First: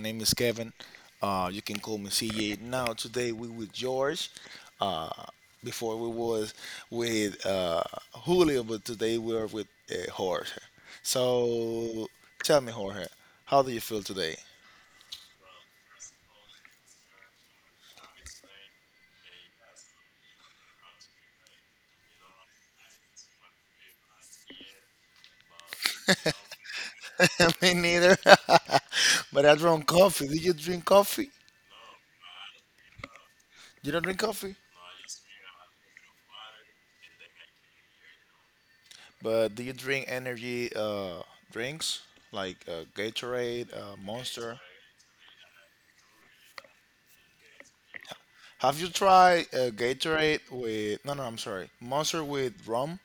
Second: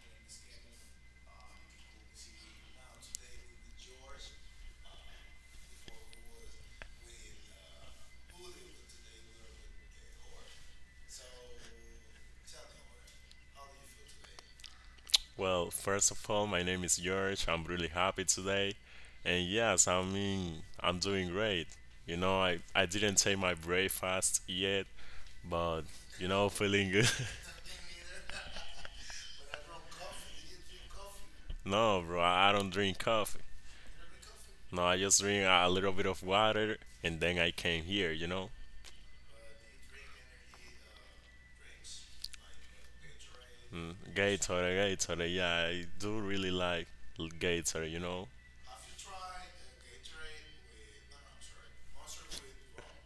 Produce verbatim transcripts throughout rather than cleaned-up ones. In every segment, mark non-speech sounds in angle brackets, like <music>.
name is Kevin. Uh, you can call me C A. Now, today we with George. Uh, before we was with uh, Julio, but today we are with uh, Jorge. So, tell me, Jorge, how do you feel today? Well, first of all, my name is George. I'm really happy today. And yes, I mean, I'm doing great. You know, I, I didn't take my breakfast yet, but, you know, feeling good. <laughs> Me neither. <laughs> But I drunk coffee. Did you drink coffee? <laughs> No, bro, I I don't drink coffee. You don't drink coffee? No, I just drink a little bit of water and then I came here, you know? But do you drink energy uh, drinks like uh, Gatorade, Mm, uh, Monster? Gatorade, Gatorade, yeah, I do really like Gatorade, you know? Have you tried uh, Gatorade with, no, no, I'm sorry, Monster with rum?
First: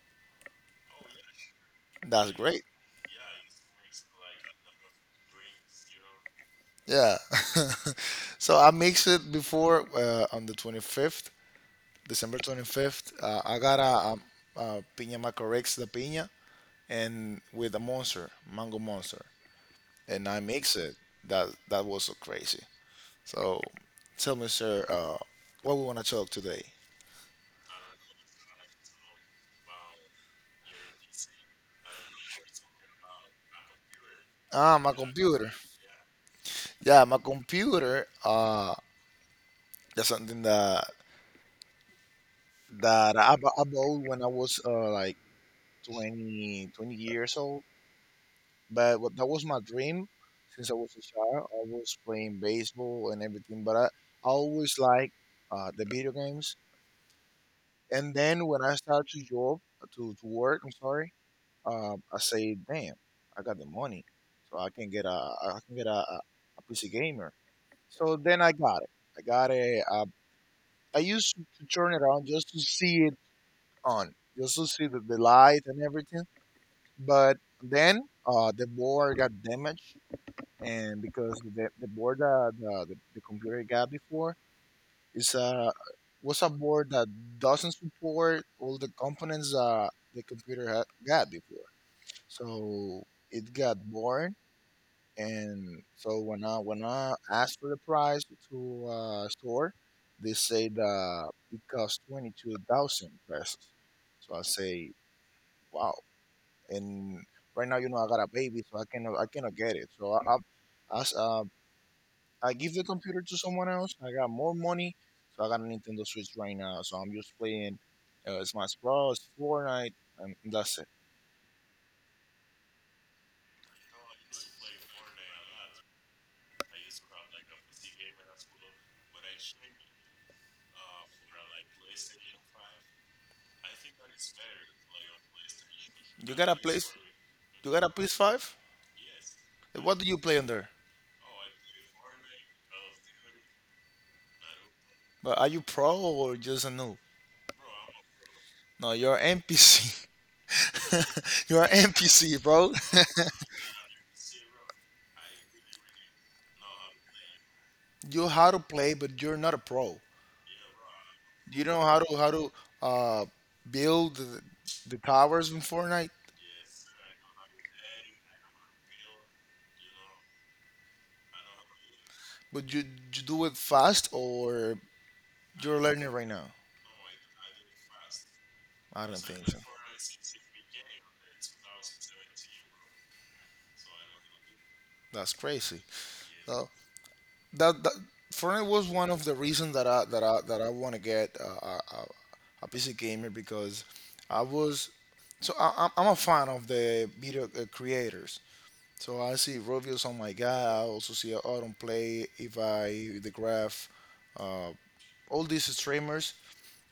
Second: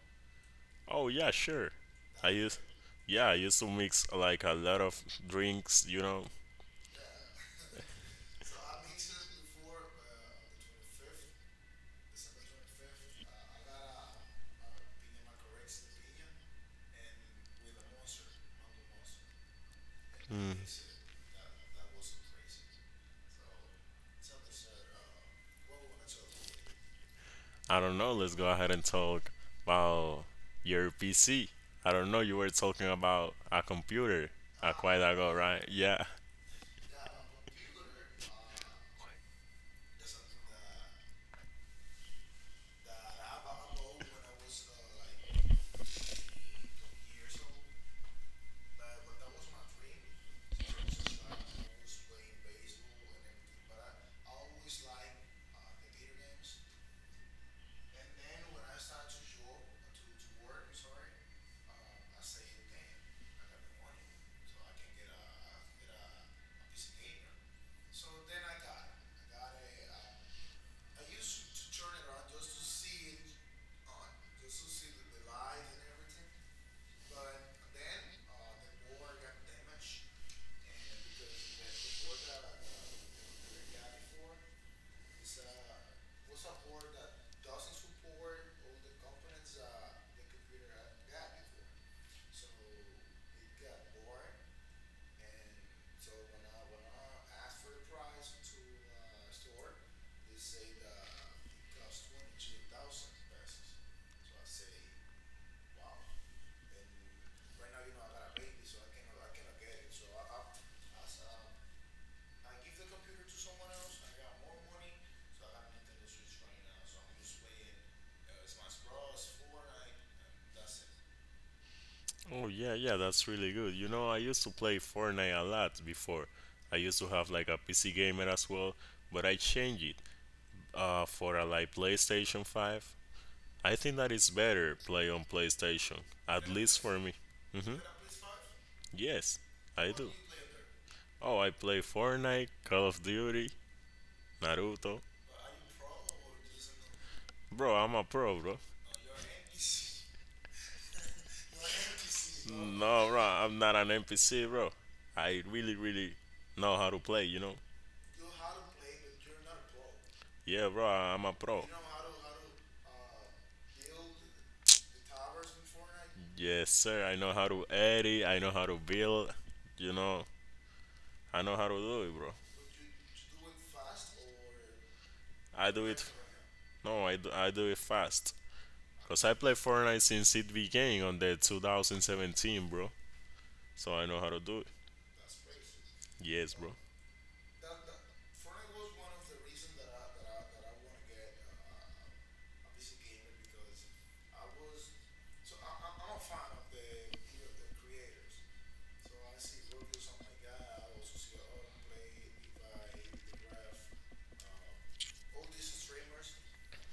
Oh, yeah, sure. I That's used, great. yeah, I used to mix like a lot of drinks, you know? Yeah. <laughs> So I mixed it before uh, on the twenty-fifth, December twenty-fifth. Uh, I got a, um uh piña macorex de piña and with a monster, mango monster. And I mix it. That that was so crazy. So tell me, sir, uh, what we want to talk today? I don't know. Let's go ahead and talk about your P C. I don't know. You were talking about a computer a Ah, my while ago, computer. right? Yeah. Yeah, my computer. Uh, that's something that that I, bu- I bought when I was uh, like 20, twenty years old. But what, that was my dream since I was a child. I was playing baseball and everything, but I, I always liked uh, the video games. And then when I started to job, to, to work, I'm sorry, uh, I say, damn, I got the money. So I can get a, I can get a P C gamer. So then I got it. I got a, uh, I used to turn it on just to see it on, just to see the the light and everything. But then uh, the board got damaged, and because the, the board that uh, the, the computer got before is uh, was a board that doesn't support all the components that the computer had got before. So it got born, and so when I when I asked for the price to uh, store, they said uh, it cost twenty two thousand pesos. So I say, wow, and right now, you know, I got a baby, so i cannot I cannot get it, so i i, I, s- uh, I give the computer to someone else. I got more money, so I got a Nintendo Switch right now, so I'm just playing uh, Smash Bros, Fortnite, and that's it. Oh, yeah, yeah. That's really good. You know, I used to play Fortnite a lot before. I used to have like a P C gamer as well, but I changed it uh, for a like PlayStation five. I think that it's better play on PlayStation, You at got a least place? for me. You Hmm. got a P S five? Yes, I What do do. you play on there? Oh, I play Fortnite, Call of Duty, Naruto. But are you pro or just a noob? Bro, I'm a pro, bro. No, you're npc. <laughs> You're npc, bro. No, bro, I'm not an N P C, bro. I really, really know how to play, you know? <laughs> You how to play, but you're not a pro. Yeah, bro, I'm a Do you pro. know how to how to uh, build the the towers in Fortnite, Yes, sir. I know how to edit. I know how to build. You know, I know how to do it, bro. but you, you do it fast or I you're do it. learning right now? No, I do, I do it fast. I don't Cause I think play so. Fortnite since it began on the two thousand seventeen, bro. So I know how to do it. That's crazy. Yes, So bro. that, that Fortnite was one of the reasons that I that I that I want to get uh, a, a P C gamer because I was, so I, I'm I'm a fan of the video uh, creators. So I see reviews on my guy. I also see Autumn Play, if I the Graph, uh, all these streamers,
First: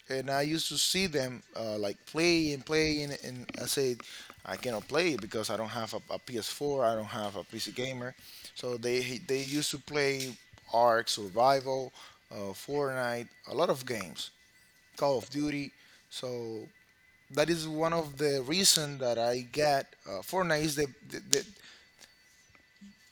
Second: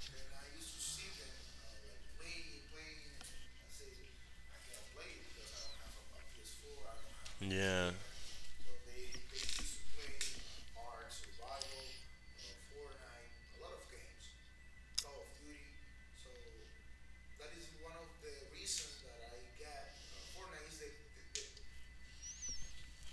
and I used to see them uh, like play and play, and, and I said I cannot play it because I don't have a, P S four, I don't have a P C Yeah. gamer. So they they used to play Ark Survival, uh, Fortnite, a lot of games, Call of Duty. So that is one of the reason that I get uh, Fortnite is the, the, the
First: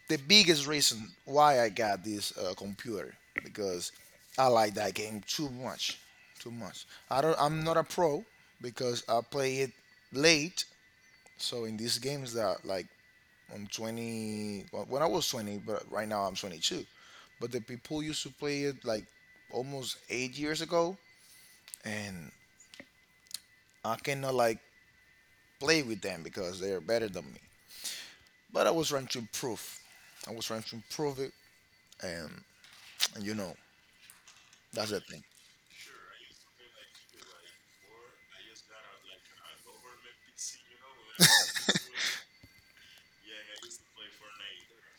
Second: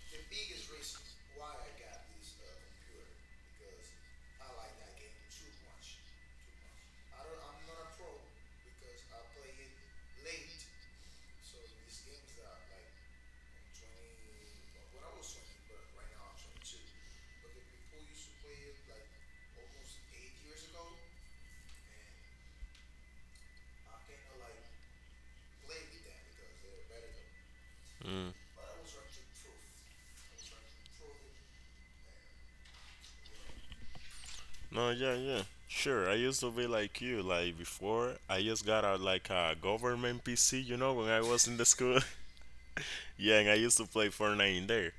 the biggest reason why I got this uh, computer because I like that game too much, too much. I don't. I'm not a pro because I play it late. So in these games that like I'm twenty, well, when I was twenty, but right now I'm twenty-two. But the people used to play it like almost eight years ago, and I cannot like play with them because they're better than me. But I was trying to improve. I was trying to improve it, and, and you know, No, that's the yeah, thing. yeah. Sure, I used to be like you. Like before, I just got a like a government P C, you know, when I was in the school. <laughs> Yeah, and I used to play Fortnite in there,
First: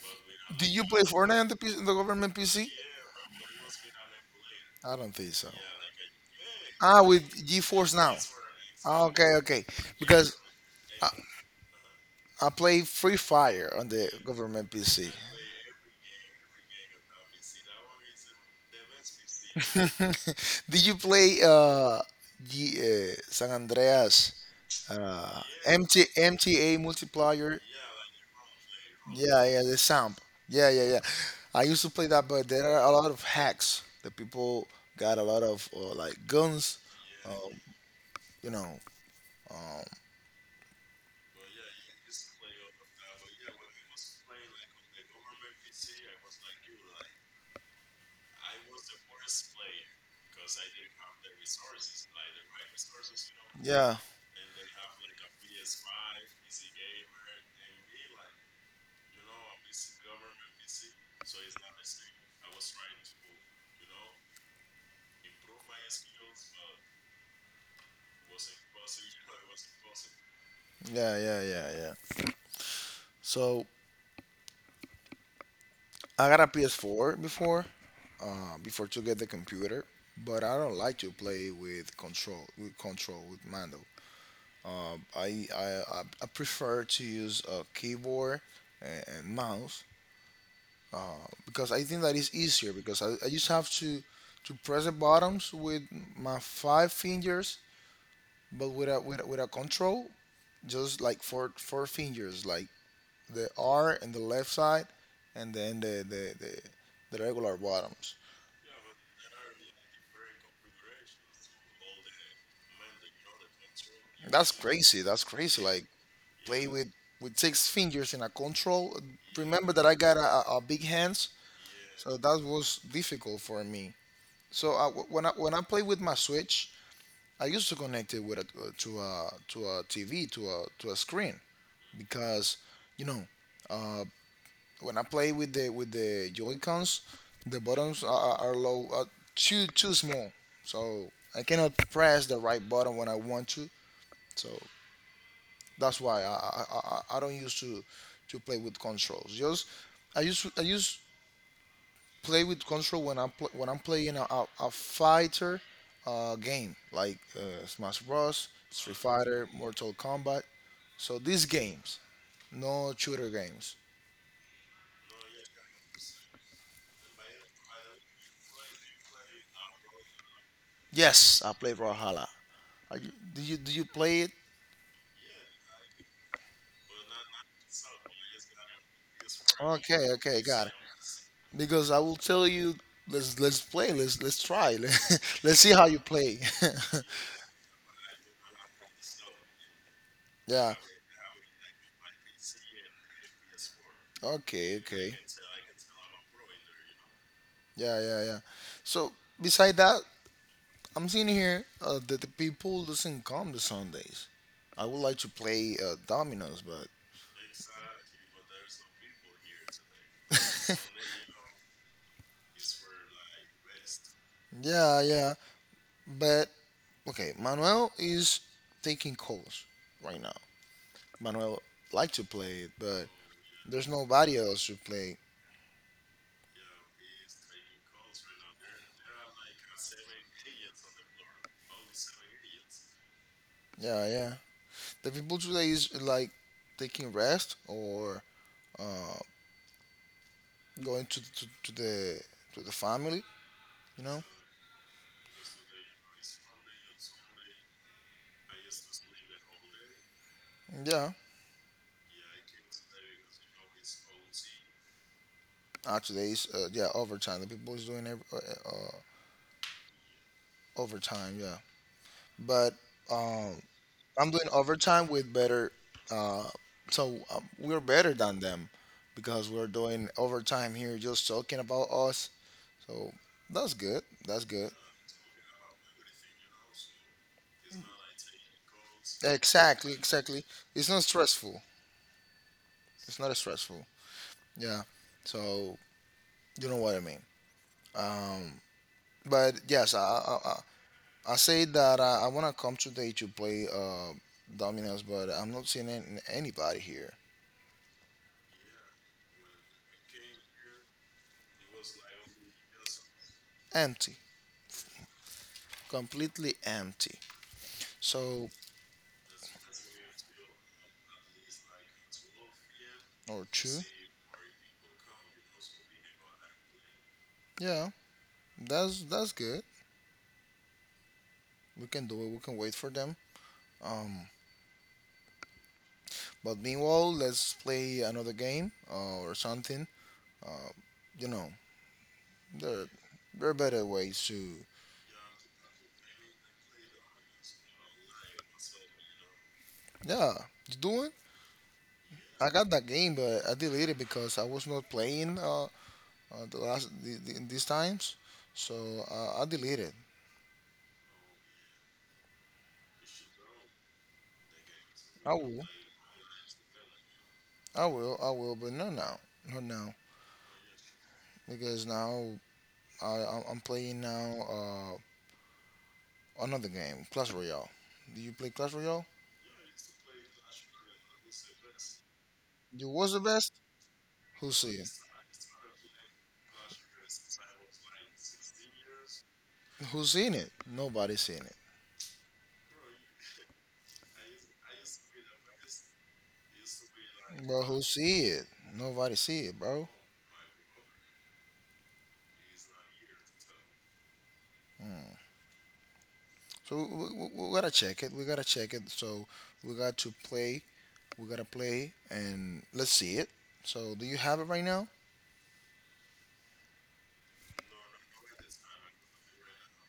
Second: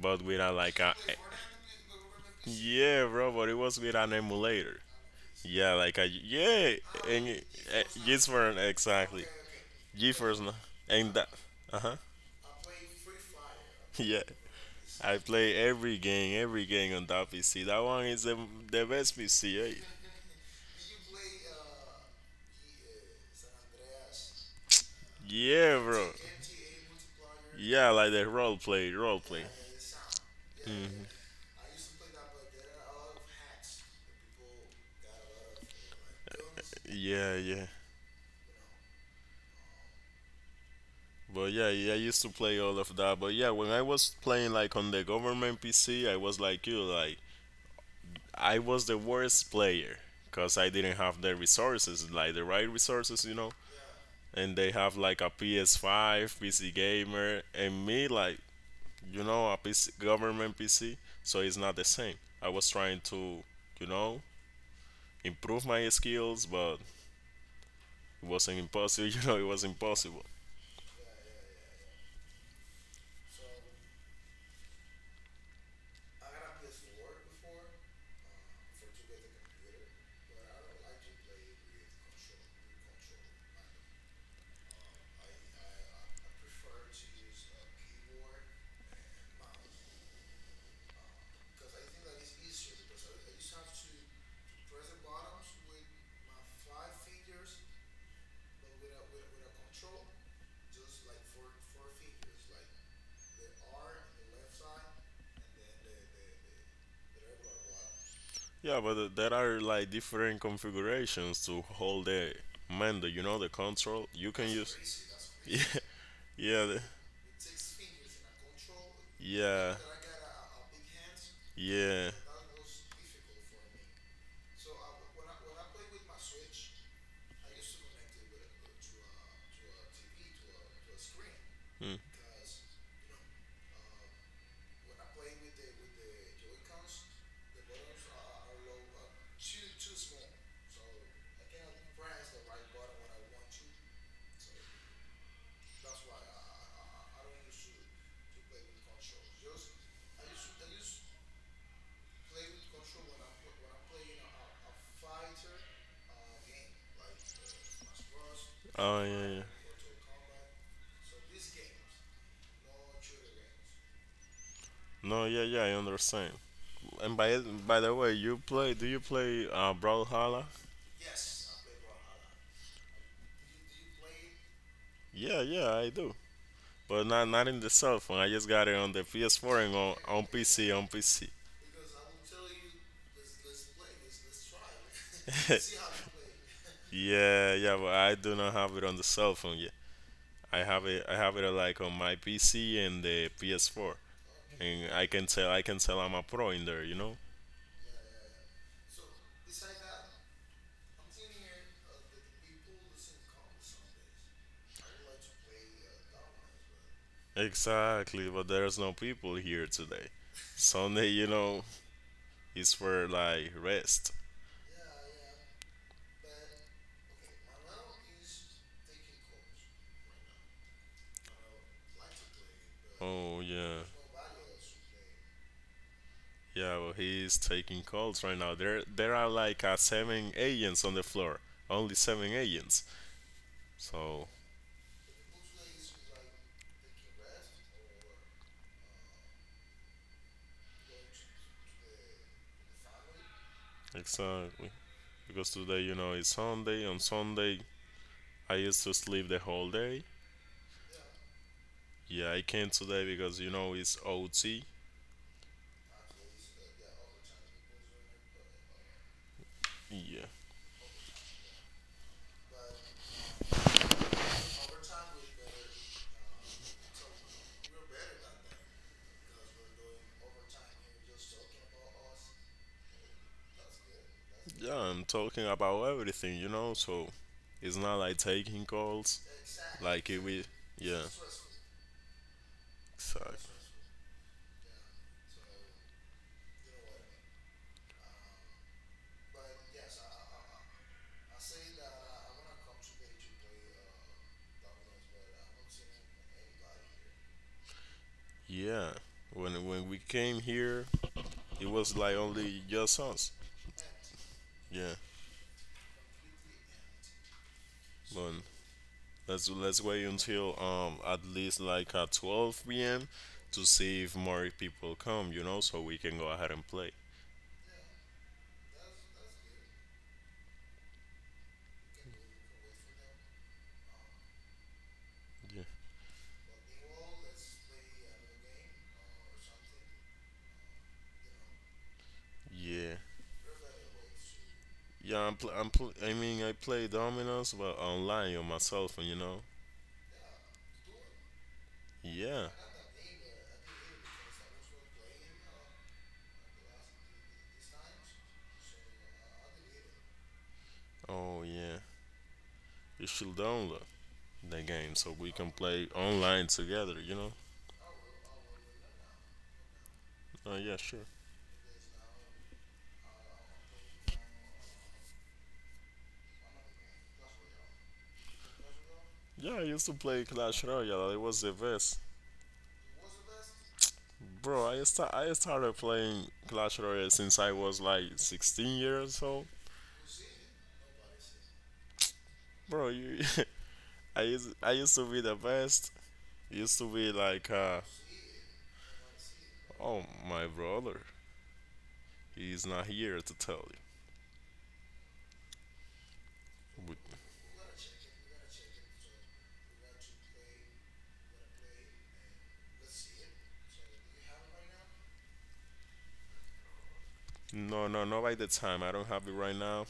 but with a Do like you a play eh, Fortnite on the, P- on the government P C? yeah, bro. But it was with an emulator. I don't think so. Yeah, like a yeah, Ah, with and it- eh, GeForce Now. just for an Ah, exactly. okay, okay. Because GeForce no. I, And that. Uh huh. <laughs> I play Free Fire on the Yeah, government P C. I play every game, every game on that P C. That one is the, the best P C. Eh? <laughs> Did you play uh, G, uh San Andreas Yeah, uh, bro. MT, M T A multiplier? Yeah, like that role play, role play. Yeah, yeah, the samp. Yeah, yeah, yeah. Mhm. I used to play that, but there are a lot of hacks. The people got a lot of uh, like guns. Yeah, Um, yeah. you know, um, But yeah, yeah, I used to play all of that. But yeah, when I was playing like on the government P C, I was like you, like I was the worst player because I didn't have the resources, like the right resources, you know. yeah. And they have like a P S five, P C gamer, and me like you know a P C, government P C, so it's not the same. I was trying to you know improve my skills, but it wasn't impossible, <laughs> you know, it was impossible. Yeah, yeah, yeah, yeah. So I got a P S four before, uh, before to get the computer, but I don't like to play with control, with control, with mando. I I, I I prefer to use a keyboard and, and mouse uh, because I think that is easier because I, I just have to to press the buttons with my five fingers, but with a with a, with a control, just like four four fingers, like the R in the left side, and then the the, the, the regular bottoms. Yeah, but uh, there are like different configurations to hold the mando, you know, the control. You can That's use. crazy. That's <laughs> Yeah, crazy. Like yeah, play the- with with six fingers in a control. Remember yeah, that I got a, a a big hands, yeah. so that was difficult for me. So I, when I when I play with my Switch, I used to connect it with a, to a to a T V, to a to a screen, Mm. because you know. uh, when I play with the with the Joy Cons, the buttons are, are low, are too too small, so I cannot press the right button when I want to. So that's why I I, I, I don't used to to play with controls. Just I use I use play with control when I'm pl- when I'm playing a, a, a fighter uh, game like uh, Smash Bros, Street Oh, yeah, yeah. Fighter, Mortal Kombat. So these games, no shooter games. No, yeah, yeah, I understand. And by by the way, you play? Do you play uh, Brawlhalla? Yes, I played Valhalla. Are you, do you do you play it? Yeah, yeah, I do. But not not in the cell phone. I just got it on the P S four and on, Okay, on okay, got P C. it. On P C. Because I will tell you, let's let's play. Let's let's try. <laughs> Let's see how you play. <laughs> Yeah, yeah, but I do not have it on the cell phone yet. I <laughs> Yeah. have it. I have it uh, like on my P C and the P S four, Okay. and I Okay. can tell. I can tell I'm a pro in there. You know Yeah, yeah, yeah. So beside that, I'm seeing here uh, that the people doesn't come to Sundays. I would like to play uh, dominoes, but exactly. But there's no people here today. Sunday, you know, is for like rest. yeah, yeah. But okay, Manuel is taking calls right now. Manuel like to play it, but Oh yeah, there's nobody else to play. yeah. Well, he's taking calls right now. There, there are like uh, seven agents on the floor. Only seven agents. Yeah, So yeah. The people today is like taking rest or uh, going to, to, to the to the family. You know. exactly, because today, you know, it's Sunday. On Sunday, I used to sleep the whole day. Yeah. Yeah, I came today because you know it's O T. Uh, today's uh, yeah, overtime. The people is doing every, uh, uh, Yeah. overtime. Yeah. But um, I'm doing overtime with better. Uh, so um, we're better than them because we're doing overtime here, just talking about us. So that's good. That's good. Yeah, I'm talking about everything, you know, so it's not like taking calls. Exactly, Like it we exactly. It's yeah. not stressful. It's not Exactly. stressful. Yeah. So you know what I mean. Um, but yes, I I, I, I say that I, I want to come today to play uh, dominoes, but I'm not seeing an- anybody here. Yeah. When when we came here it was like only just us. Empty, Yeah. completely empty. But So let's let's wait until um at least like at twelve p m or to two. see if more people come, you know, so we can go ahead and play. Yeah, that's that's good. We can do it. We can wait for them. Um, Yeah. but meanwhile, let's play another game uh, or something. Uh, you know, There, Yeah. there are better ways to. Yeah, I'm. Pl- I'm. Pl- I mean, I play dominoes, but online on my cell phone. You know. Yeah, you doing? Yeah. I got that game, but I deleted it because I was not playing uh, uh the last the, the, these times, so uh, I deleted it. Oh yeah. You should download the game so we I can will, play online together. You know. I will, I will, but not now, not now, Oh yeah, sure. because now I I'm I'm playing now uh another game, Clash Royale. Do you play Clash Royale? Yeah, I used to play Clash Royale. It was the best, You was the best. Who bro. see I it? sta- I started playing Clash Royale since I was like sixteen years old, Who seen it? Nobody seen it. bro. You, <laughs> I used I used to be the best. Used to be like, Bro, uh, who see it? Nobody see it, bro. oh my brother, he's not here to tell So we, you. we, we we gotta check it. We gotta check it. So we got to play. We gotta play, and let's see it. So do you have it right now? No, no, not by the time. I don't have it right now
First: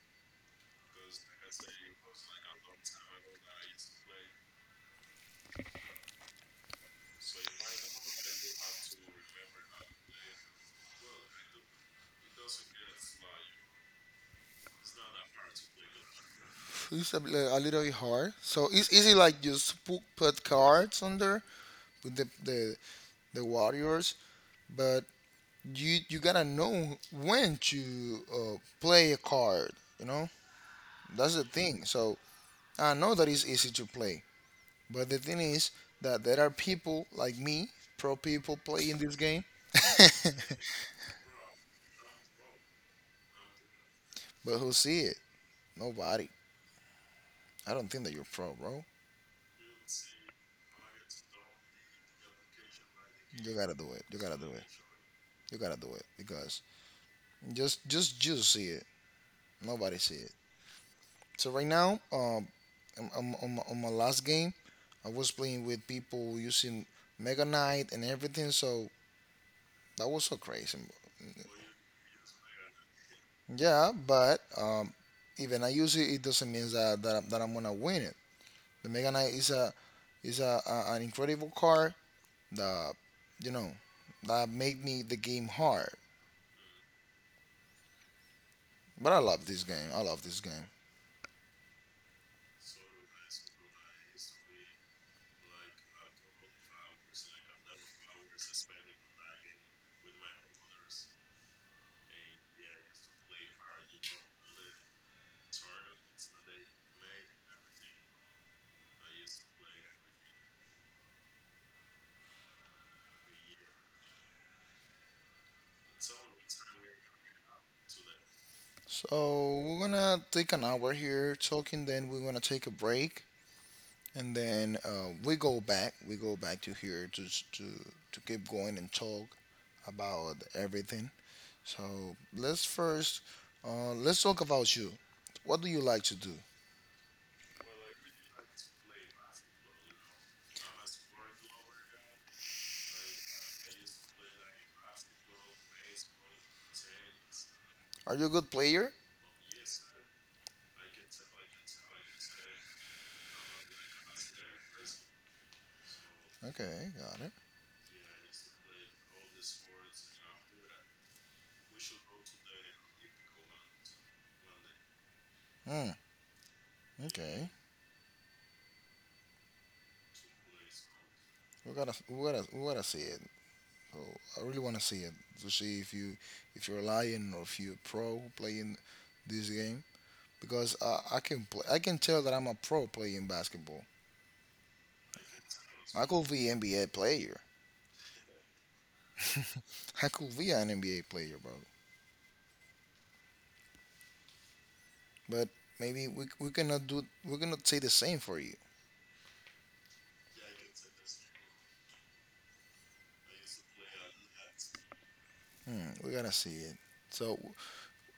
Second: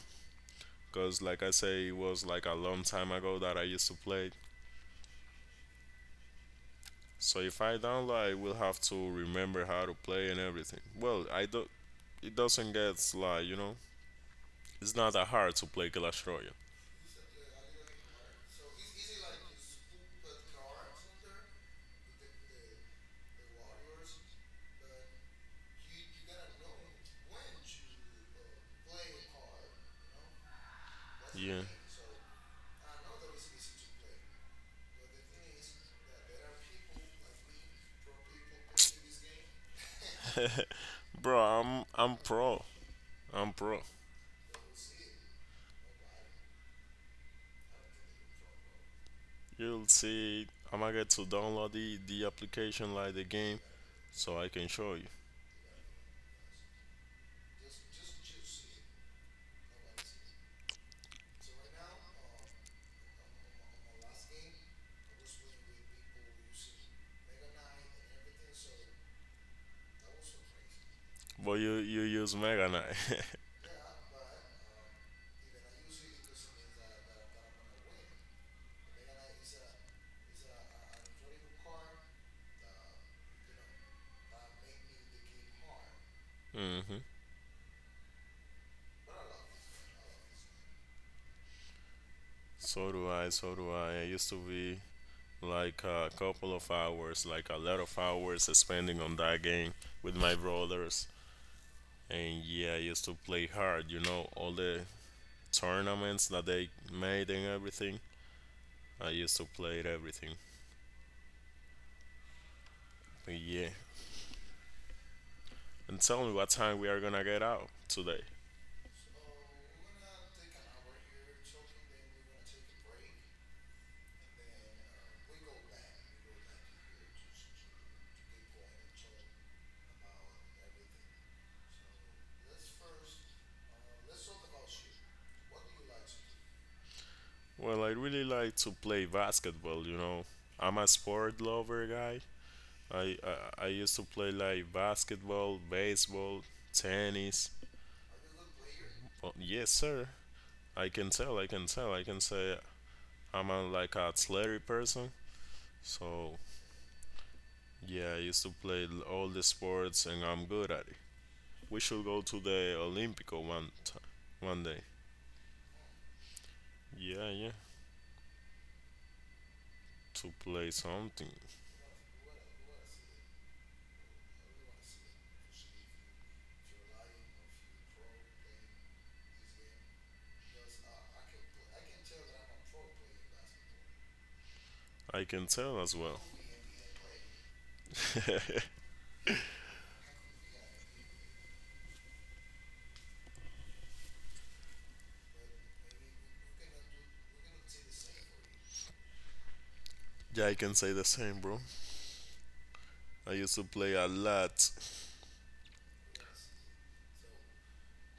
because, like I say, it was like a long time ago that I used to play. So if I download, I will have to remember how to play and everything. Well, I do. It doesn't get like you know. It's not that hard to play Clash Royale. It's a, li- a little bit hard. So it's easy, like just put, put cards under with the, the the warriors, but you you gotta know when to uh, play a card. You know, that's the Yeah, thing. So I know that it's easy to play, but the thing is that there are people like me, pro people, playing this game. <laughs> bro. I'm I'm pro. I'm pro. But who see it? Nobody. I don't think that you're pro, bro. You'll see. I'm gonna get to download the the application like the You game gotta do it. You gotta so I do it. can show you. You gotta do it because just just you see it. Nobody see it. So right now, um, I'm, I'm, on, my, on my last game, I was playing with people using Mega Knight and everything. So that was so crazy. But you you use Mega Knight. Yeah, but um, even I use it, it doesn't mean that, that that I'm gonna win it. The Mega Knight is a is a, a an incredible card. The, you know, that made me the game hard. <laughs> But I love this game. I love this game. So do I, so do I. I used to be like a couple of hours, like a lot of hours spending on that game with my brothers. And yeah, I used to play hard, you know, all the tournaments that they made and everything. I used to play it, everything. But yeah. And tell me what time we are gonna get out today. So we're gonna take an hour here talking. Then we're gonna take a break, and then uh, we go back. We go back to here to to to keep going and talk about everything. So let's first uh, let's talk about you. What do you like to do? Well, I really like to play basketball, you know. I'm a sport lover guy. I, I, I used to play like basketball, baseball, tennis. Are you a good player? Oh, yes, sir. I can tell. I can tell. I can say I'm a, like a athletic person. So Okay, got it. yeah, I used to play l- all the sports, and I'm good at it. We should go to the Olympico one time, one day. Hmm. Yeah, Okay, yeah. To play something, we gotta we gotta we gotta see it. So I really want to see it to see if you if you're a lion or if you're a pro playing this game because uh, I can play, I can tell that I'm a pro playing basketball. I can tell as I well. could be an N B A player. <laughs> I could be an N B A player, bro. But maybe we we're gonna do we're gonna say the same for you. Yeah, I can say the same, bro. I used to play a lot. Hmm, we're gonna see it. So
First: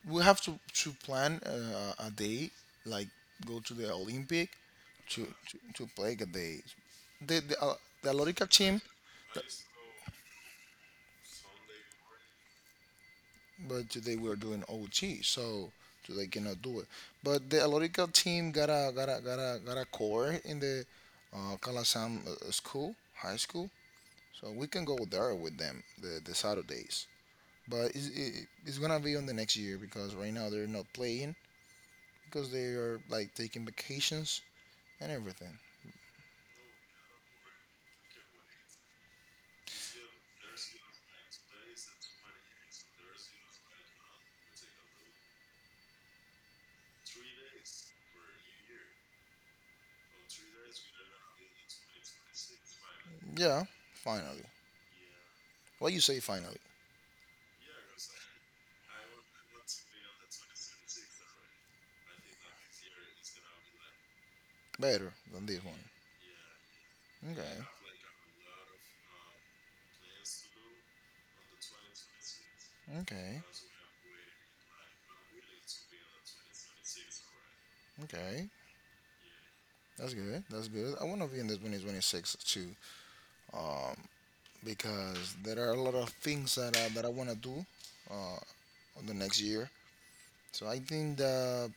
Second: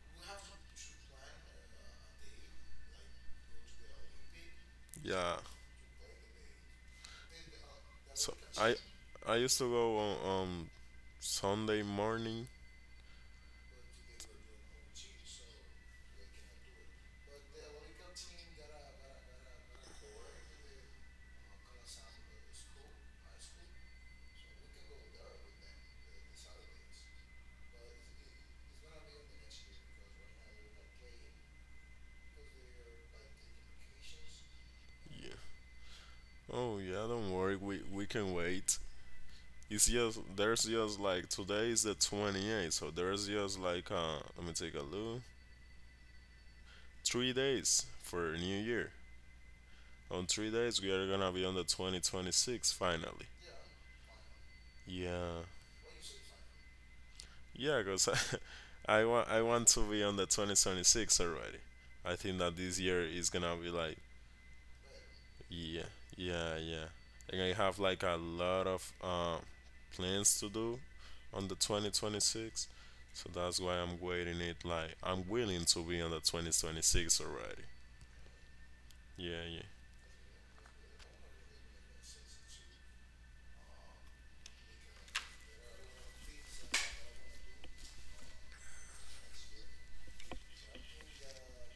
we have to to plan uh, a day like go to the Olympic to Yeah. to, to play a day. The the, uh, the So Lorica I team. I used to go on, on Sunday morning. But today we are doing O T, so today cannot do it. But the Alorica team got a got a got a got a core in the uh, Kalasam uh, school, high school, so we can go there with them the the Saturdays. But it's, it, it's gonna be on the next year because right now they're not playing because they are like taking vacations and Yeah. everything. Oh yeah, don't worry. We we can wait. It's just there's just like today is the twenty-eighth, so there's just like uh let me take a look. Three days for New Year. On three days we are gonna be on the twenty twenty-six finally. Yeah, finally. Yeah, What you say? Finally, yeah, cause <laughs> I, I want I want to be on the twenty twenty-six already. I think that this year is gonna be like, better than this one. yeah, yeah, yeah. And I have like a lot Okay, of um plans to do on the twenty twenty-six. So okay. that's why I'm waiting it, like I'm willing to be on the twenty twenty-six already. Okay, Yeah, yeah. that's good. That's good. I want to be in the two thousand twenty-six too, um, because there are a lot of things that I, that I want to do uh, on the next year. So I think that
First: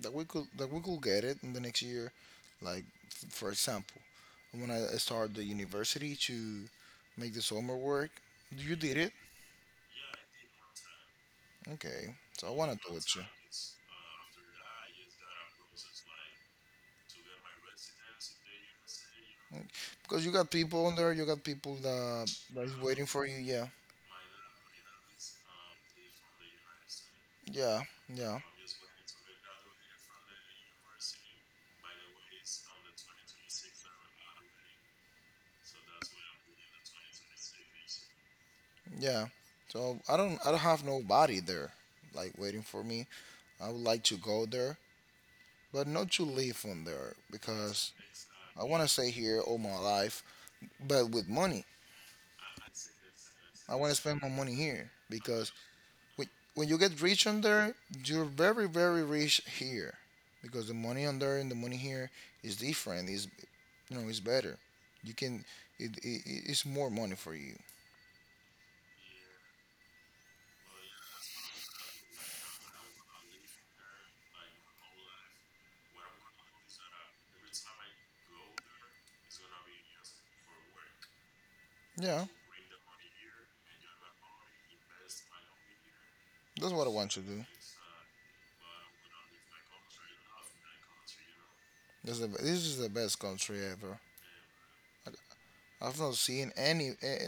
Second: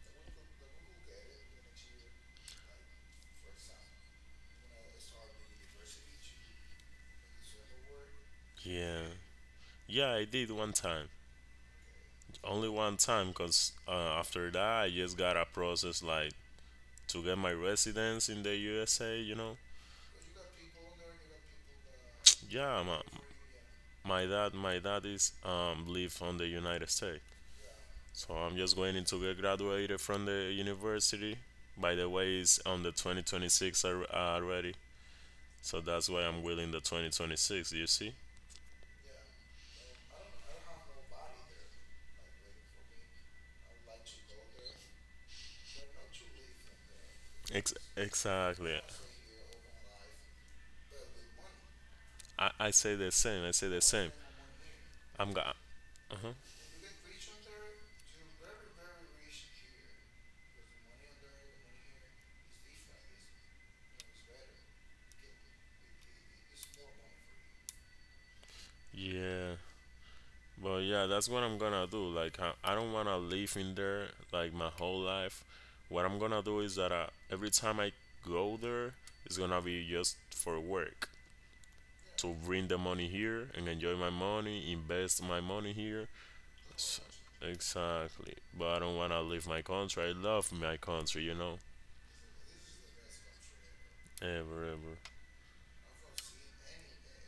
that we could that we could get it in the next year. Like f- for example, when I start the university to make the summer work, you did Yeah. it. Yeah, I did one time. Okay, so I Only want to do one it too. time cuz uh, after that I just got a process like to get my residence in the U S A, you know. Mm. Because you got people on there, you got people that that is Yeah, my waiting for you. Yeah, my dad my dad is um live on the United States. yeah, So yeah, I'm just going to get graduated from the university. By the way, it's on the twenty twenty-six al- uh, already. So that's why I'm willing the twenty twenty-six, you see? yeah. So I don't, I don't have nobody there, like waiting for me. I would like to go there, but not to live on there Ex- because I exactly. want to stay here all my life, but with money. I, I say the same. I say I the want to same. spend my money here I'm because gonna. Uh When, huh. when you get rich on there, you're very, very rich here because the money on there and the money here is different. Is you know, it's better. You can, it, it, it's more money for you. Yeah. But yeah, that's what I'm gonna do. Like, I, I don't wanna live in there like my whole life. What I'm gonna do is that I, every time I go there, it's gonna be just for work, Yeah, to bring the money here and enjoy my money, invest my money here. that's what I S- want to do. Exactly. But I don't want to leave my country. I love my country, you know? That's the, this is the best country ever. Ever, ever. I, I've not seen any, eh,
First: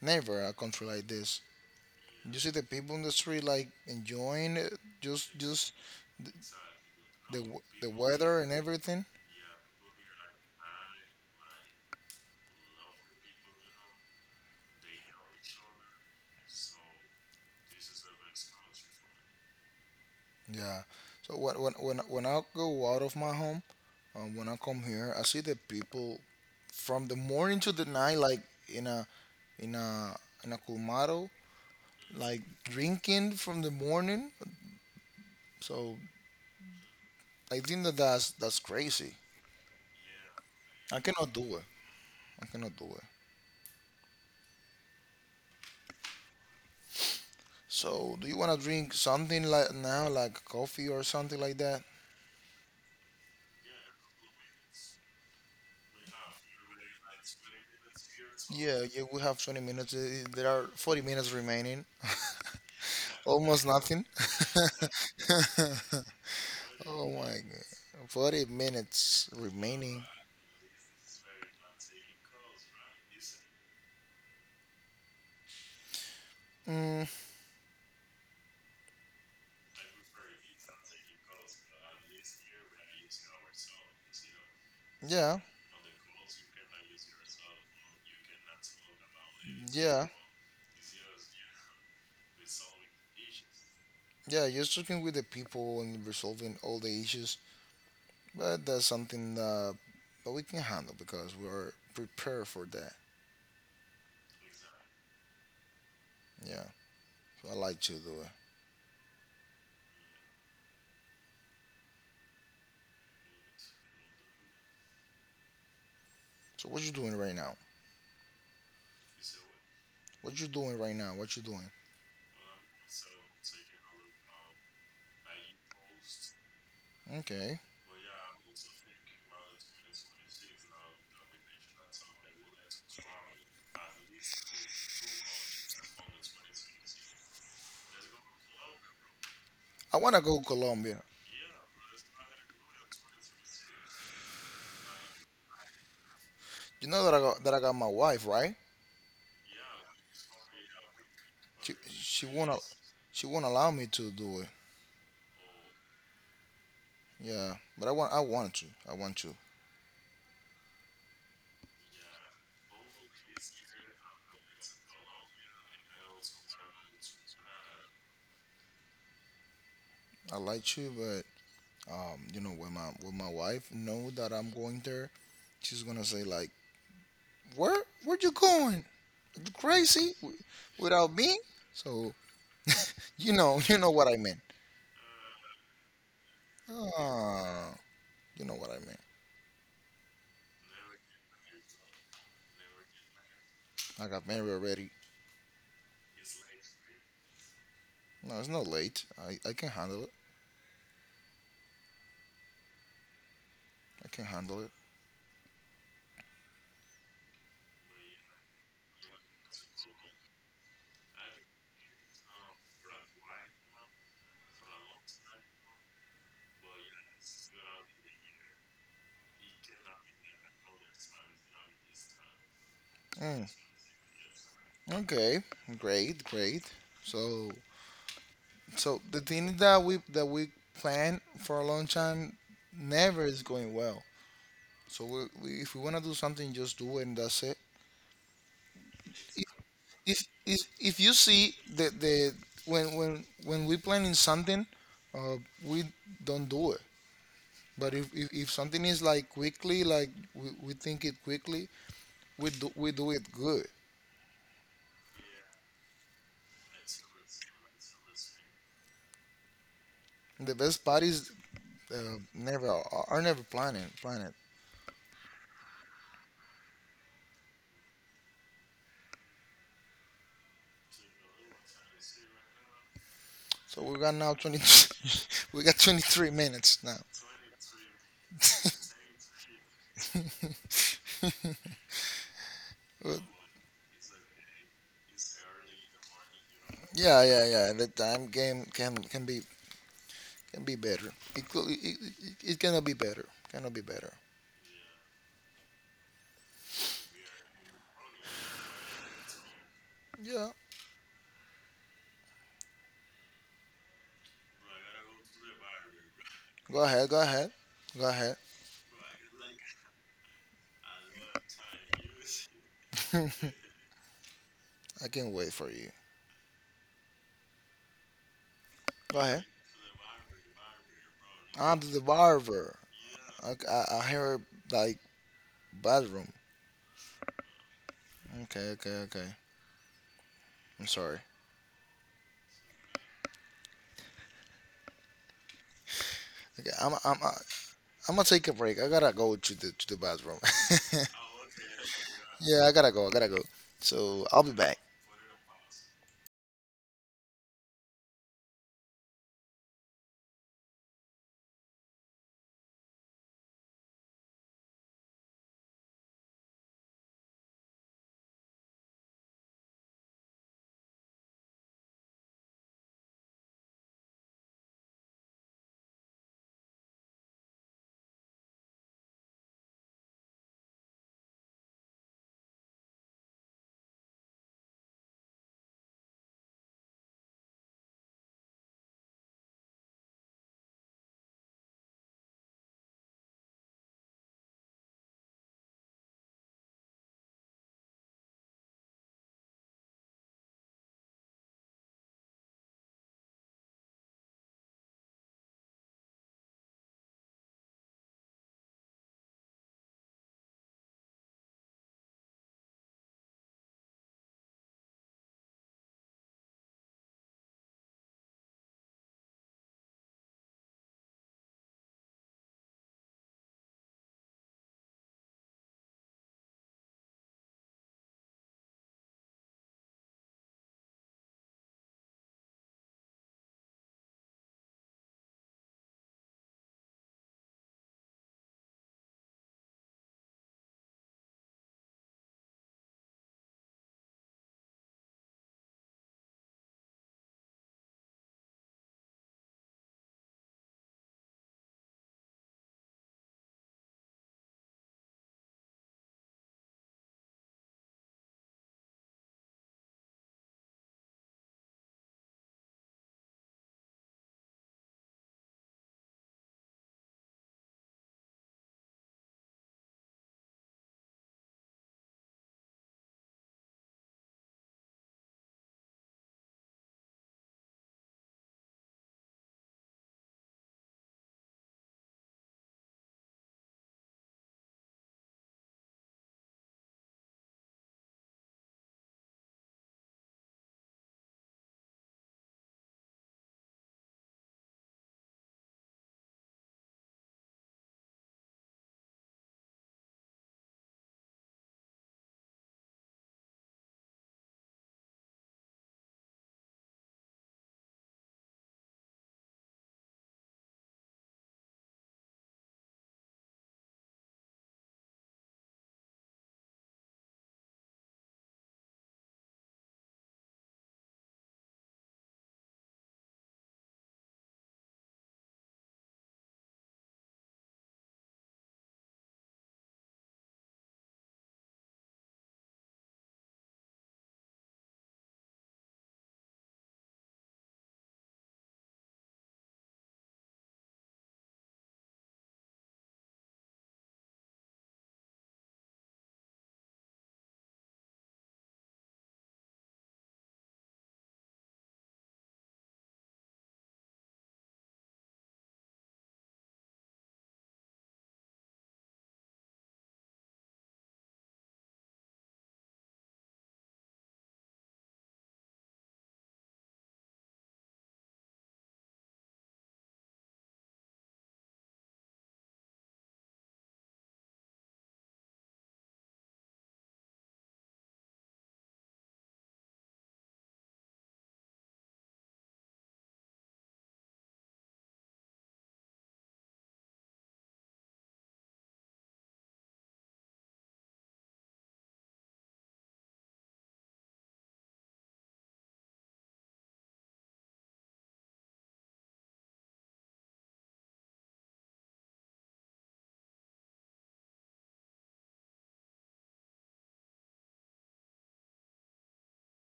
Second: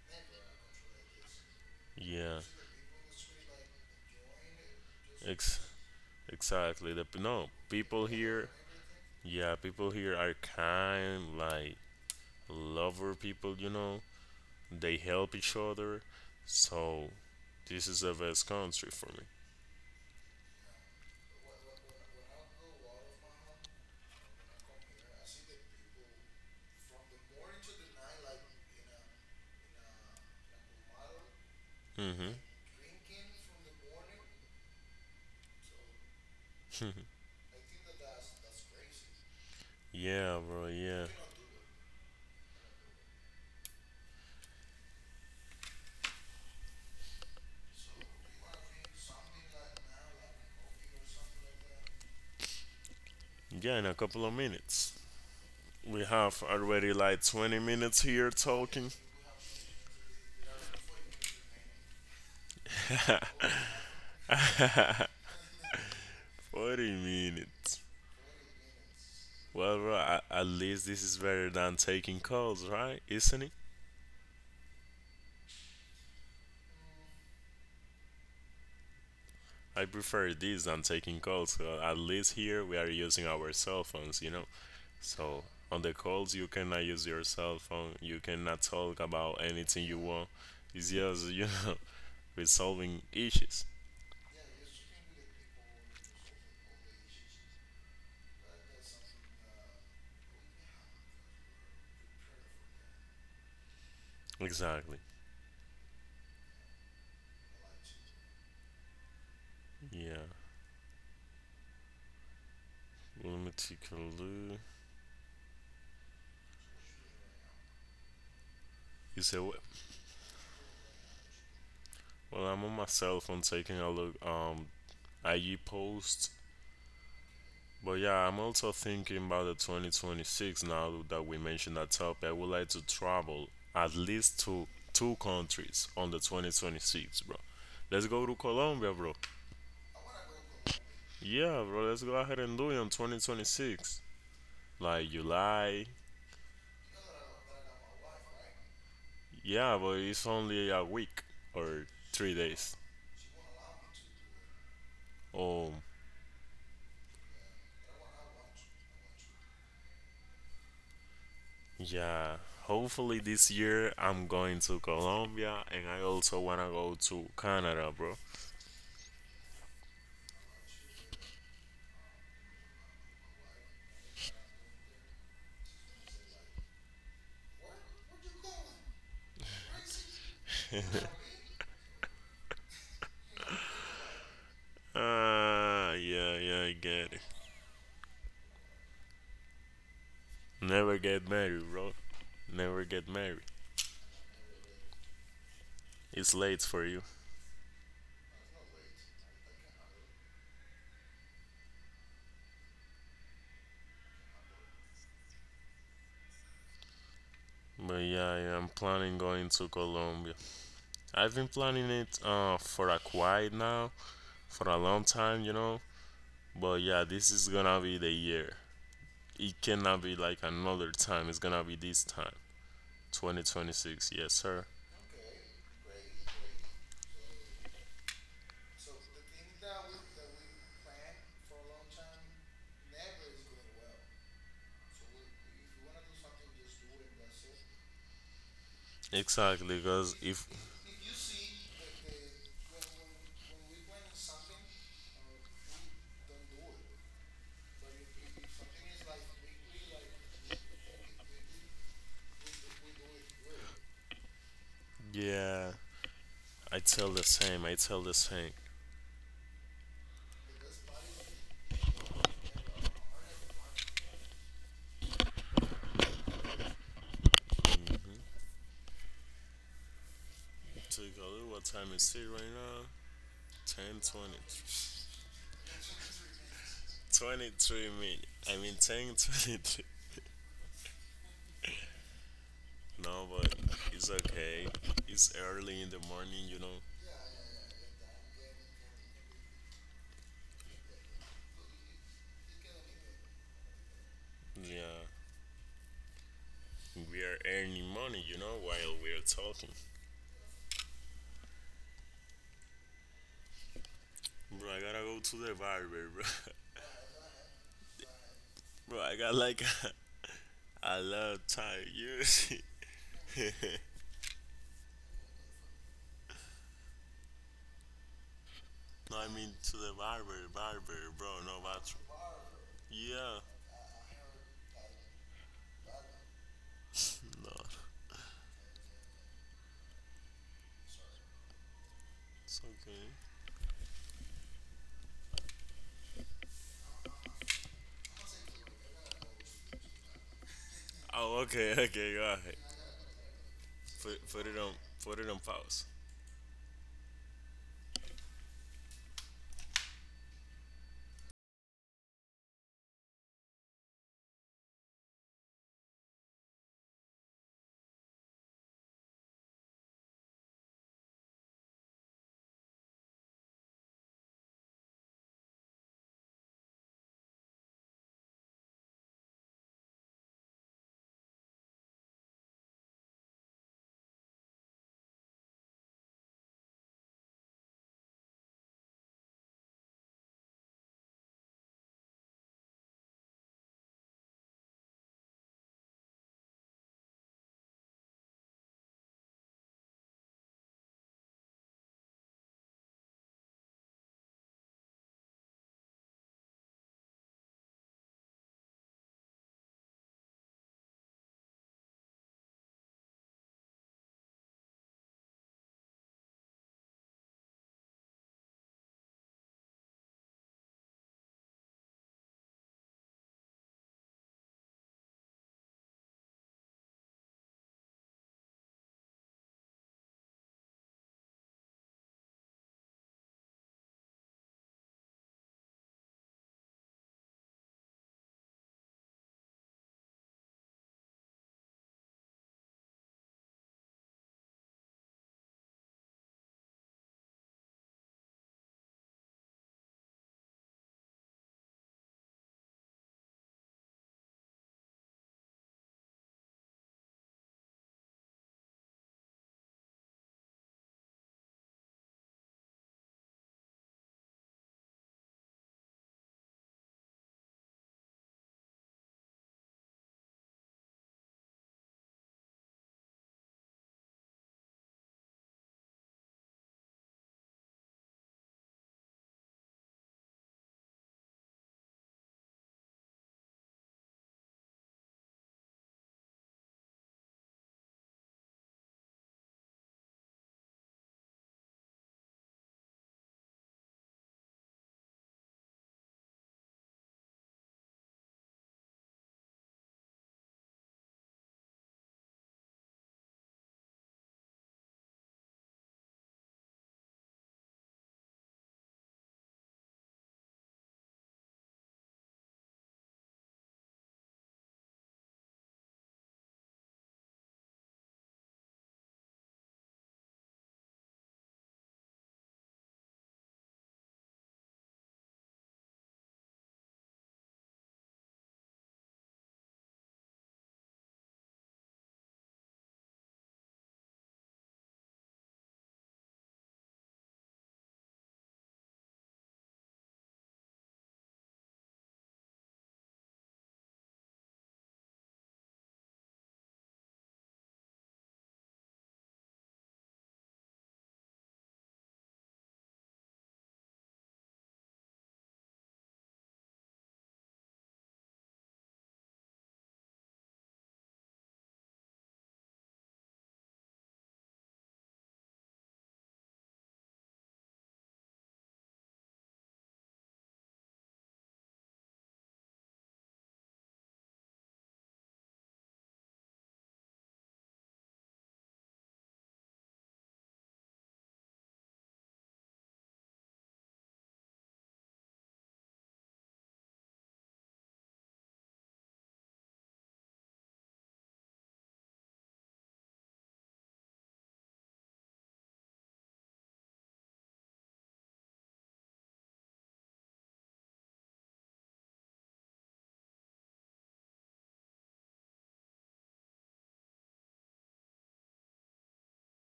never a country like this. You Yeah. see the people in the street like enjoying it, just, Ex- just the, exactly. The, p- the, no, w- the people weather here, and everything. yeah, people here are kind, like lover people, you know? They help each other. So, this is the best country for me. Yeah. So when, when, when, when I go out of my home, um, when I come here, I see the people from the morning to the night, like in a in a in a colmado, Mm hmm like drinking from the morning. So I think that that's that's crazy. Yeah, bro, I yeah. cannot do it. I cannot do it. So do you wanna drink something like now, like coffee or something like that? Yeah, in a couple of minutes. We have already like twenty minutes here Yeah, talking. yeah. We have twenty minutes. Uh, There are forty minutes remaining. <laughs> Almost nothing. <laughs> forty Oh my minutes. god. forty minutes Well, bro, remaining. a- at least this is better than taking calls, right? Isn't it? Mm, I prefer this than taking calls. uh, At least here we are using our cell phones, you know? yeah, So, on the calls, you cannot use your cell phone. You cannot talk about anything you yeah, want. It's just, you know, <laughs> resolving issues. yeah. You're talking with the people and resolving all the issues, but that's something that, that we can handle because we are prepared for that. Exactly. Yeah, so I like to do it. Yeah. Let me take a look. So what you doing right now? You say, What you doing right now? What you doing? well, I'm on my cell phone taking a look, um I E post, Okay. but yeah, I'm also thinking about the twenty twenty-six now that we mentioned that topic. I would like to travel at least to two countries on the twenty twenty-six, bro. Let's go to Colombia, bro. I wanna go to Colombia. Yeah, bro, let's go ahead and do it on twenty twenty-six. Like July. You know that I got that I got my wife, right? Yeah, but it's only a week She or she three wanna days. she won't allow me to do it. Oh, Yeah, but I want I want to. I want to. yeah, hopefully this year I'm going to Colombia, and I also wanna go to Canada, bro. I like to, um, you know, when my when my wife know that I'm going there, she's gonna say like, "Where where you going? Are you crazy W- without me?" So, <laughs> you know, you know what I meant. Ah, yeah, yeah, I get it. Ah, you know what I meant. Never get married, bro. Never get married. I got married already. It's late for you. No, it's not late. I I can handle it. I can handle it. But yeah, yeah, I'm planning going to Colombia. I've been planning it uh for a quiet now, for a long time, you know. But yeah, this is gonna be the year. It cannot be like another time. It's gonna be this time. Mm, twenty twenty-six, yes, sir. okay, great, great. So, so the thing that we that we planned for a long time never is going well. So we, we, if we wanna do something, just do it and that's it. Exactly, because if if if if you see the the when when when we planning something, uh, we don't do it. But if, if, if something is like quickly, like we, we think it quickly, we do we do it good. yeah, I tell the same. I tell the same. The best part is uh, never are are never planning planning. Mm-hmm. Take a look, what time is it right now? So we Ten got now twenty. twenty, <laughs> we got twenty three minutes now. <laughs> twenty-three minutes. I mean ten, <laughs> twenty-three. Well, No, but it's okay. It's early in the morning, you know. yeah, yeah, yeah. The time game can can be can be better. It could, it, it, it cannot be better. Cannot be better. Yeah, we are earning money, you know, while we are talking. Yeah. Bro, I gotta go to the barber, bro. Go ahead. Go ahead. Go ahead. <laughs> Bro, I got like a, a lot of time. You <laughs> see? I can wait for you. No, Go I ahead. mean to the barber, barber, bro. No I'm the bathroom. barber. Yeah. I, I, I hear like bathroom. No, Okay. Okay. Okay. I'm sorry. it's okay. Okay. I'm I'm I'm gonna take a break. I gotta go to the to the bathroom. <laughs> Oh, okay, okay, all right. Yeah. I gotta go. I gotta go. So Put I'll put be it on back. put it on pause.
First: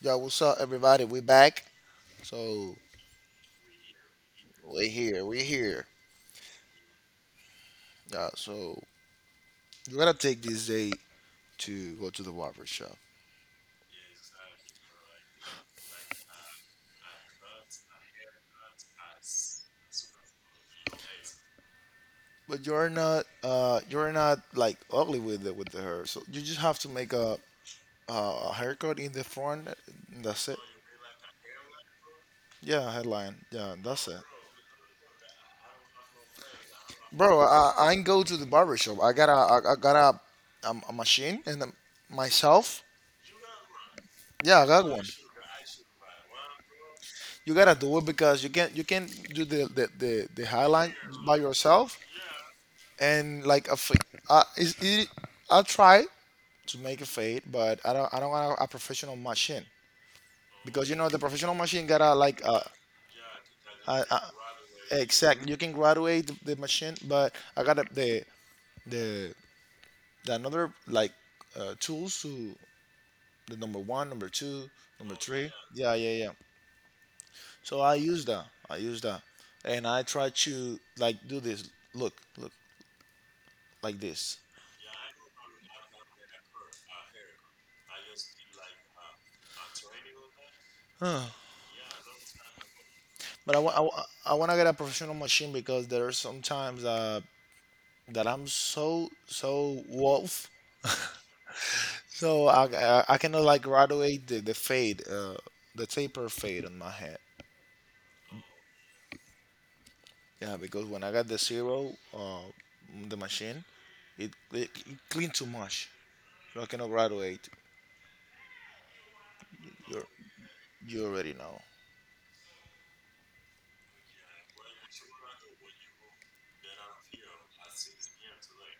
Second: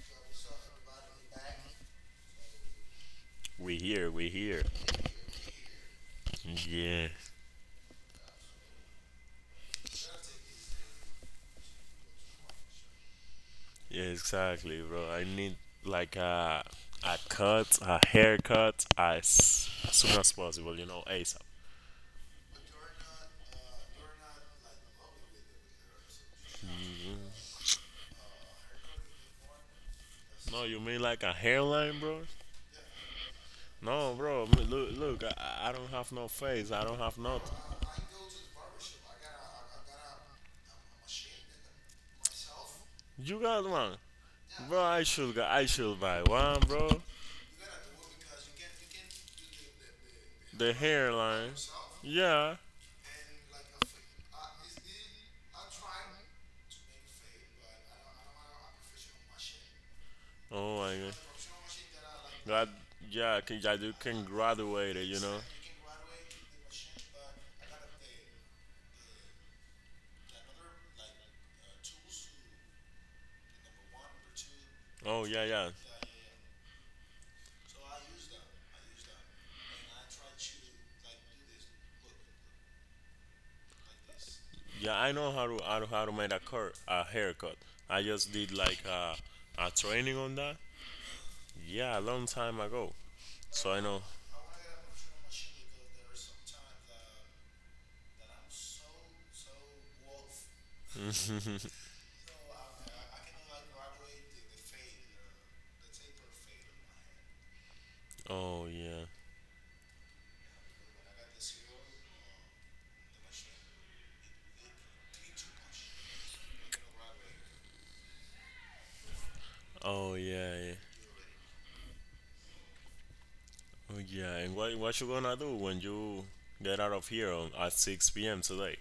Yeah. What's up, everybody? We back. So We here, we here. we here. We here. Yeah, Yeah. So you gotta take this day to go to the barber shop. yeah, exactly, bro. I need like a a cut, a haircut as as soon as possible. You know, ASAP. But you're not uh you're not like ugly with it with the hair. So you just have to make a a haircut in the front. That's it. No, you mean like a hairline, bro? Yeah, headline. Yeah, that's No, it. bro. m- Look, look. I, I don't have no face. I don't have Bro, nothing. I I can go to the barber shop. I got a I, I got a, um, a machine and um, myself. You got one, Yeah, I bro. got I one. should g- I should buy one, bro. You gotta do it because you can't you can't do the the the, the The hairline by hairline. yourself. Yeah. And like a, fi- uh, is it, I try to make it fade, but I don't I don't want a professional machine Oh because my you know god. the professional machine gotta like uh, Glad, yeah, can, I do uh, uh can graduate it, you know. exact you can graduate the, the machine, but I got the the the another like uh, tools to the number one, number two, number Oh yeah, three. yeah, Yeah, yeah, yeah. So I use that. I use that, and I try to like do this. Look, look like this. yeah. I know how to how to, how to make a cur a haircut. I just did like a a training on that. Yeah, a long time ago. But I So want I I, know. wa- I want to get a professional machine because there are sometimes uh that I'm so so wolf, so I I, I cannot like graduate the, the fade, uh, the taper fade on my head. Oh yeah. Yeah, because when I got the zero, uh, the machine, it it, it clean too much, so I cannot graduate. You Oh yeah. Yeah. you already know. Oh yeah. And what what you gonna do when you get out of here on, at six p m today?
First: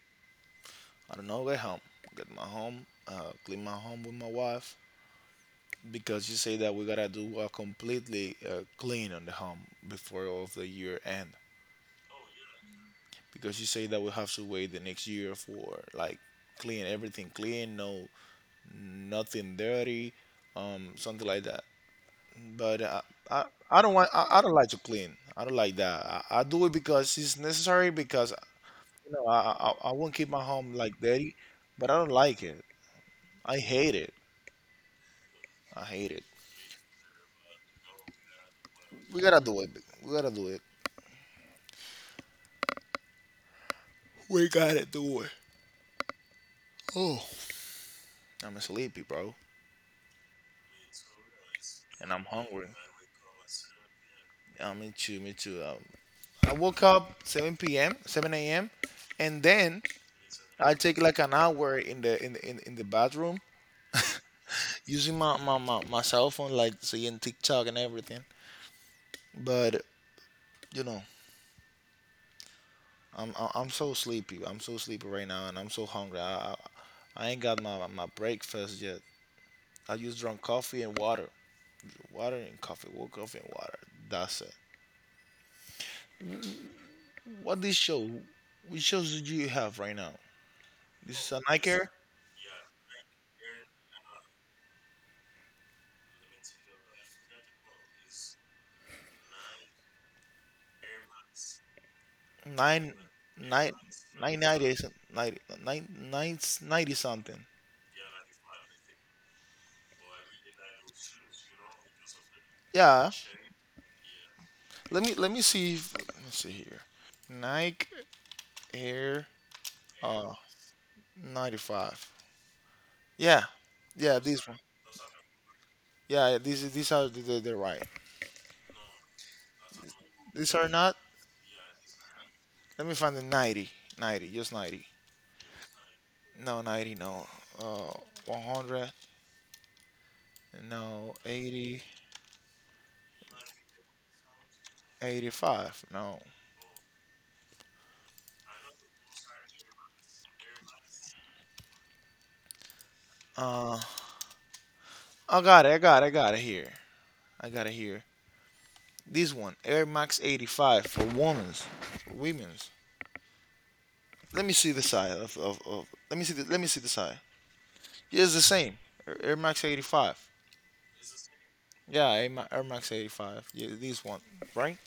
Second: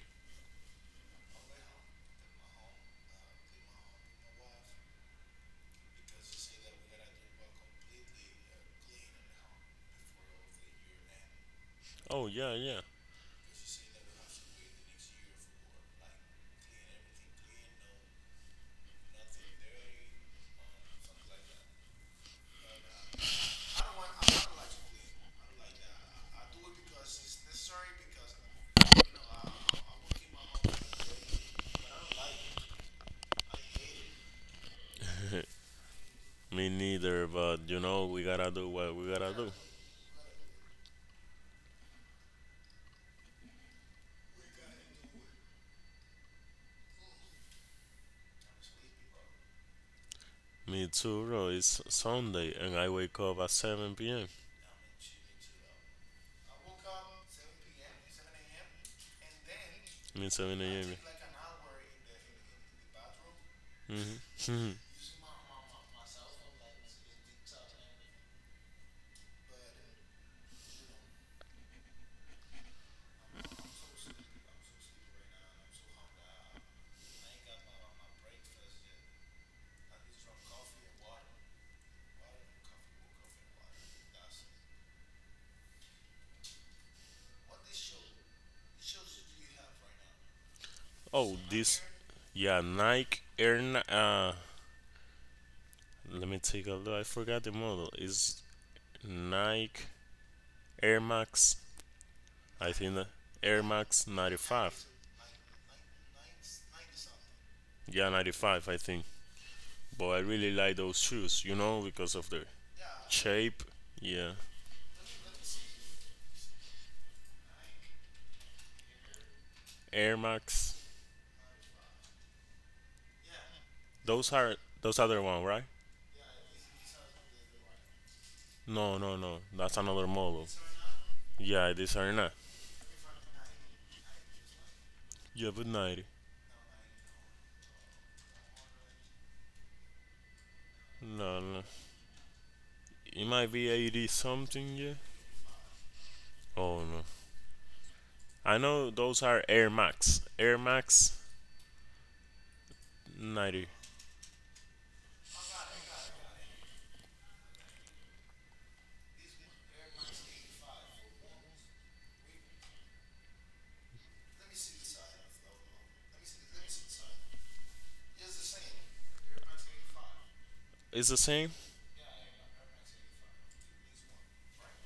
I don't know. Get home, get my home, uh, clean my home with my wife. Because you say that we gotta do a completely uh, clean on the home before of the year end. Oh yeah, yeah. Because you say that we have to wait the next year for like clean everything, clean, no nothing dirty, um something like that. But i i, I don't want, I, I don't like to clean. I don't like that I, I do it because it's necessary because you know, i i, I won't keep my home like dirty, but I don't like it. I hate it. I hate it. Me neither. But you know we gotta do what we We gotta gotta do. do it. We gotta do it. We gotta do it. Oh, I'm sleepy, bro. Me too, bro. It's And I'm Sunday hungry. and I wake up at seven p m. Yeah, me too, me too. Um, I woke up seven p m, seven a m, and then I mean 7 I take a.m. like an hour in the in the in, in the bathroom using my, my, my, my cell phone, like seeing TikTok and everything. But you know, I'm I- I'm so sleepy. I'm so sleepy right now, and I'm so hungry. I I, I ain't got my my breakfast yet. I just drunk coffee and water, water and coffee, well, coffee and water. That's it. What this show? Which shows do you have right now? This is Oh, a this, nightcare. yeah, Nike Air. Ni- Uh, let me take a look. I forgot the model. It's Nike Air Max. I Nine think the Air nine Max nine ninety ninety-five. some- ninety nine nine ninety something. Yeah, ninety-five, I think. But I really like those shoes, you know, because of their Yeah. shape. Yeah, Let me let me see. If, let me see here. Nike Air Air uh Max. ninety five. Yeah. Yeah. Those This are one. those other one, right? Yeah. These these are the, the, the right. No, no, no. That's another model. These are not. Yeah, these are not. Let me find the ninety. ninety. Just ninety. Yeah, but ninety. No ninety. No. Uh, one hundred. No. No, no. eighty. It might be eighty something, yeah. eighty-five. No. Oh, no. I know those are Air Max. Air Max ninety. Uh, I got it. I got it. I got it here. I got it here. This one, Air Max eighty-five for women's, for women's. Let me see the size of, of, of let me see the, let me see the size. Yeah, it's the same. Air- Max eighty-five. Is the same? Yeah, Air Max eighty-five. Yeah, this one, right?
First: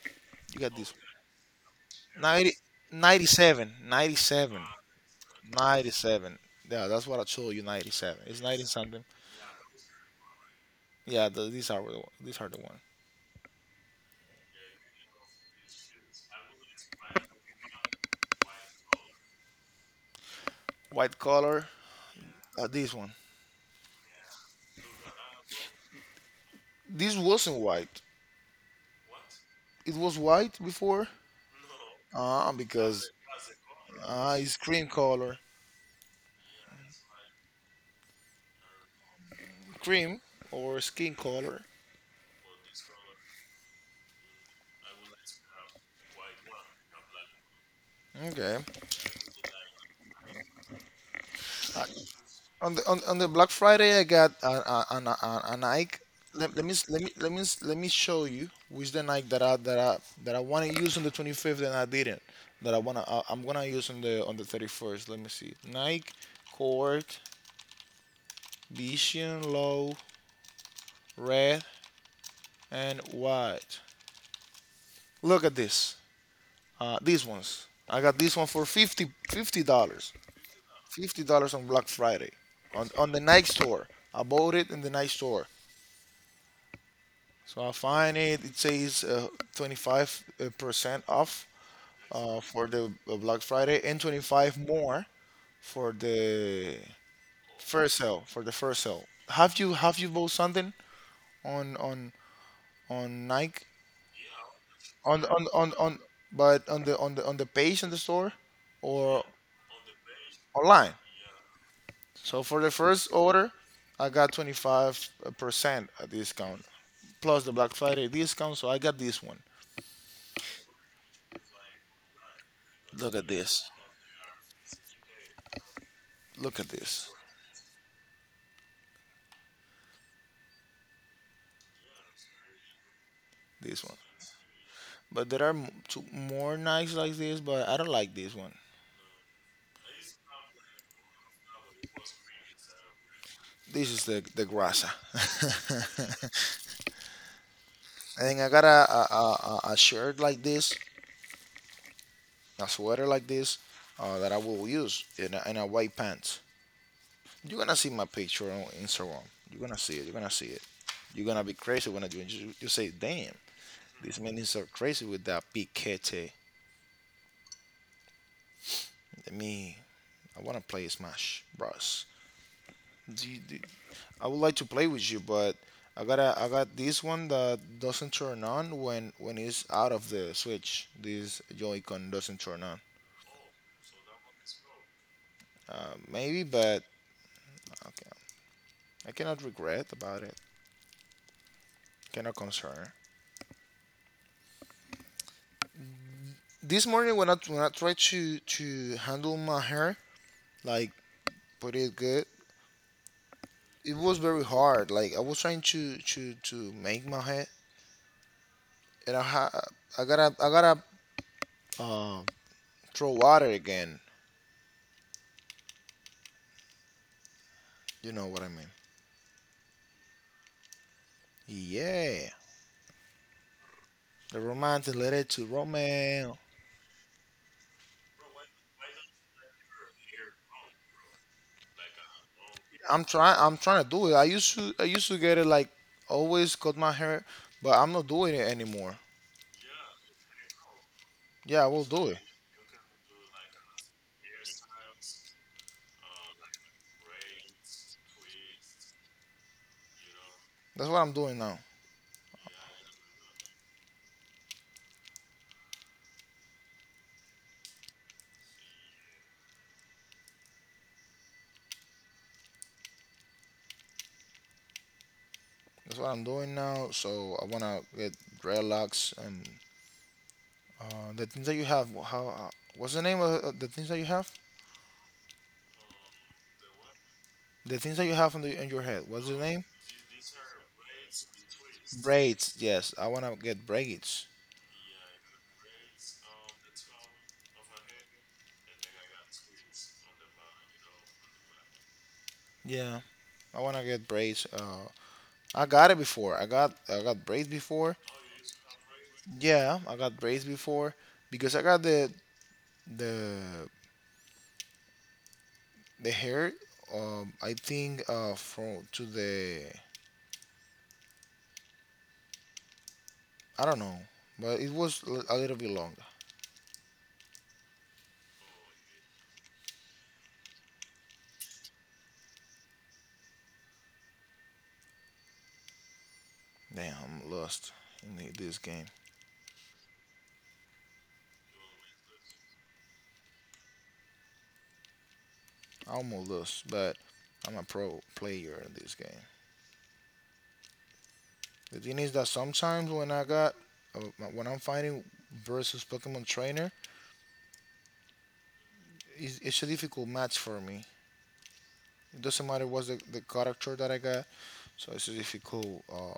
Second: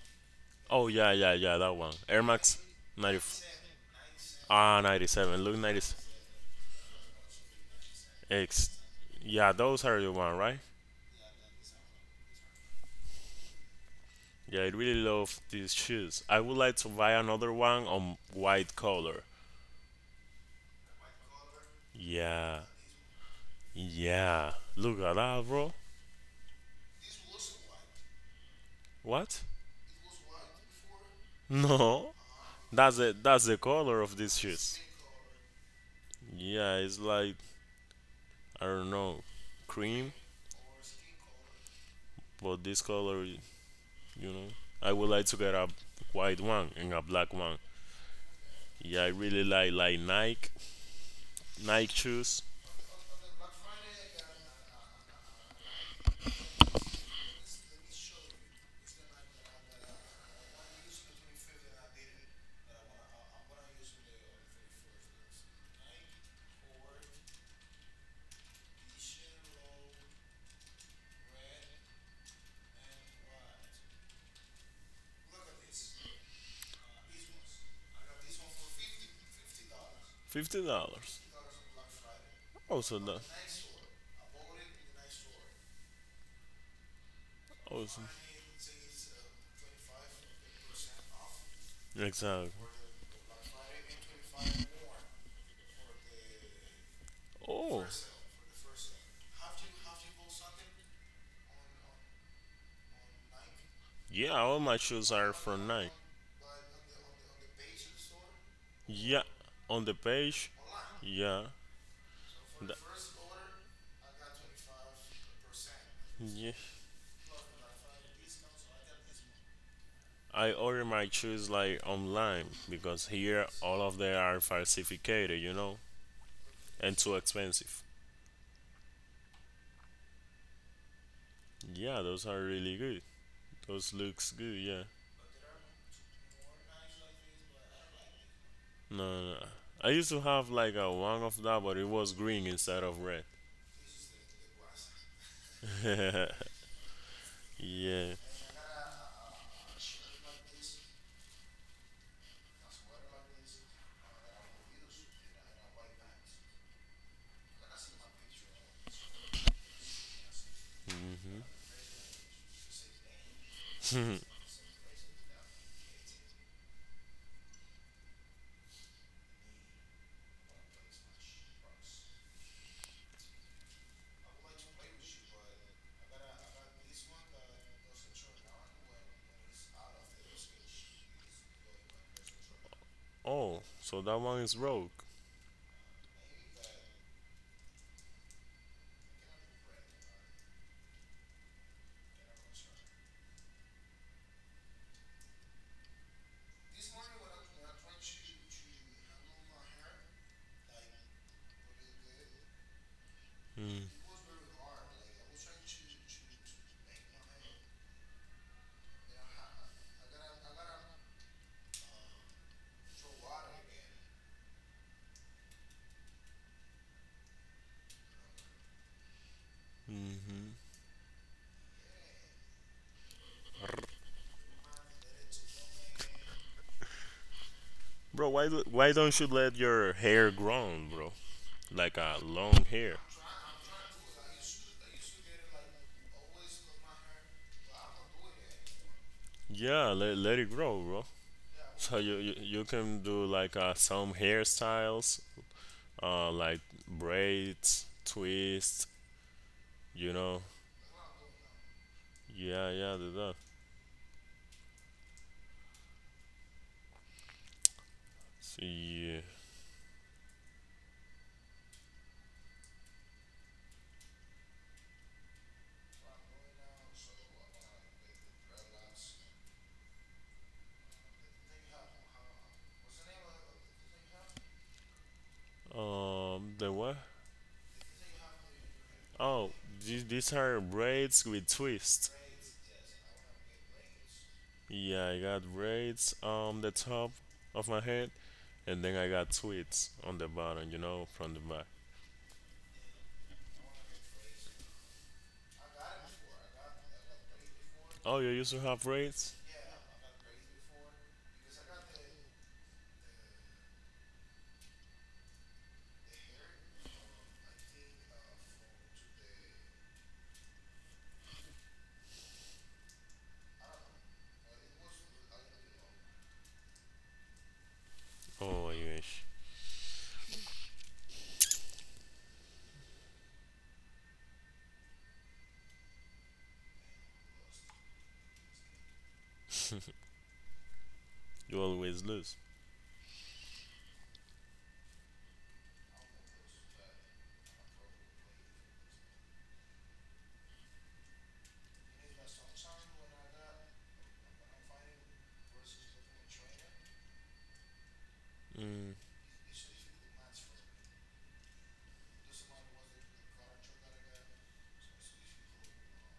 You got Oh, this yeah, yeah, yeah, that one. one. Air ninety, Max ninety. ninety-seven, ninety-seven, Ah, ninety-seven. Look, ninety-seven. Yeah, that's what I told you. ninety-seven. It's ninety ninety-six. something. Yeah, those are the one, right? Yeah, the, these are the these are the one. Yeah, I really love these shoes. I would like to buy another one on white color. White color. Yeah, Uh, this one. yeah. Look at that, bro. This wasn't white. What? It was white before. No. Ah, That's because the that's the color of ah, these it's shoes. cream color. Yeah, it's like I don't know, cream, Cream or skin color. but this color, you know, I would like to get a white one and a black one. Okay. Yeah, I really like like Nike Nike shoes. On the on, on the Black Friday, I got a a an, a a Nike. Let, let me s- let me let me s- let me show you which the Nike that I that I that I want to use on the twenty-fifth and I didn't. That I wanna I, I'm gonna use on the on the thirty-first. Let me see. Nike Court Vision, Low, Red, and White. Look at this. Uh, these ones. I got this one for fifty dollars. Fifty dollars. Fifty dollars on Black Friday, on Also on the that. Nike store. I bought it in the Nike store, so I Also. find it. It says twenty five percent off uh, Exactly. for the uh, Black Friday, and twenty five more for the Oh. first sale. For the first sale, have you have you bought something on on on Nike Yeah, all my shoes on are on from on, Nike. on but on the on the on the page in the store, Yeah, or on the page. online? Yeah. So for the Th- first order, I got twenty-five percent yeah. discount plus the Black Friday discount. So I got this one. I order my shoes like online because Look at here this. all of them are falsificated, you know, Look at and this. too expensive. Yeah, those are really good. This Those one. looks good. Yeah. But there are m- two more knives like this, but I don't like this one. No, no. No. I used to have like a one of that, but it was green instead of red. This is the the grasa. <laughs> Yeah. <laughs> And I got a a, a a a shirt like this, a sweater like this, uh, that I will use, and a, and a white pants. You're gonna see my picture on Instagram. You're gonna see it. You're gonna see it. You're gonna be crazy when I do it. You, you say, "Damn, this man is so crazy with that piquete." Let me I want to play Smash Bros. Do you- do- I would like to play with you, but I gotta I got this one that doesn't turn on when when it's out of the Switch. This Joy-Con doesn't turn on. Oh, so that one is broke. Uh, maybe, but okay. I cannot regret about it. Cannot concern. This morning when I when I tried to to handle my hair, like put it good, it was very hard. Like I was trying to to to make my hair, and I ha- I gotta I gotta uh, throw water again. You know what I mean? Mm-hmm. Yeah, the romantic letter to Romeo. Bro, why do- why don't you let your hair grow, bro? Like a long hair. I'm trying. I'm trying to do it. I used to. I used to get it like always cut my hair, but I'm not doing it anymore. Yeah, let, let it grow, bro. Yeah, I will So do you, it. you you can do like uh, some hairstyles, uh, like braids, twists, you know. That's what I'm doing now. Yeah, yeah, the that. See, That's what I'm doing now. So I wanna get dreadlocks and uh, the things that you have. wh- How? Uh, what's the name of uh, the things that you have? um, the what? The things that you have in, the, in your head. What's the Oh, name? these these are braids with twists. Braids. Yes, I wanna get braids. Yeah, I got braids on the top of my head, and then I got twists on the bottom, you know, from the back. Yeah, I wanna get braids. Uh, I got it before. I got I got braids before. Oh, you used to have rates? Yeah, I got braids before because I got the the the hair. Um, I think uh from to the I don't know, but it was l- a little bit longer. Oh, I wish. Damn, I'm lost in the, this game. You always lose. I'm lost, but I'm a pro player in this game. The thing is that sometimes when I got uh, when I'm fighting versus Pokemon trainer, Mm, it's, it's a difficult match for me. It doesn't matter what's the, the character that I got. So it's a difficult uh,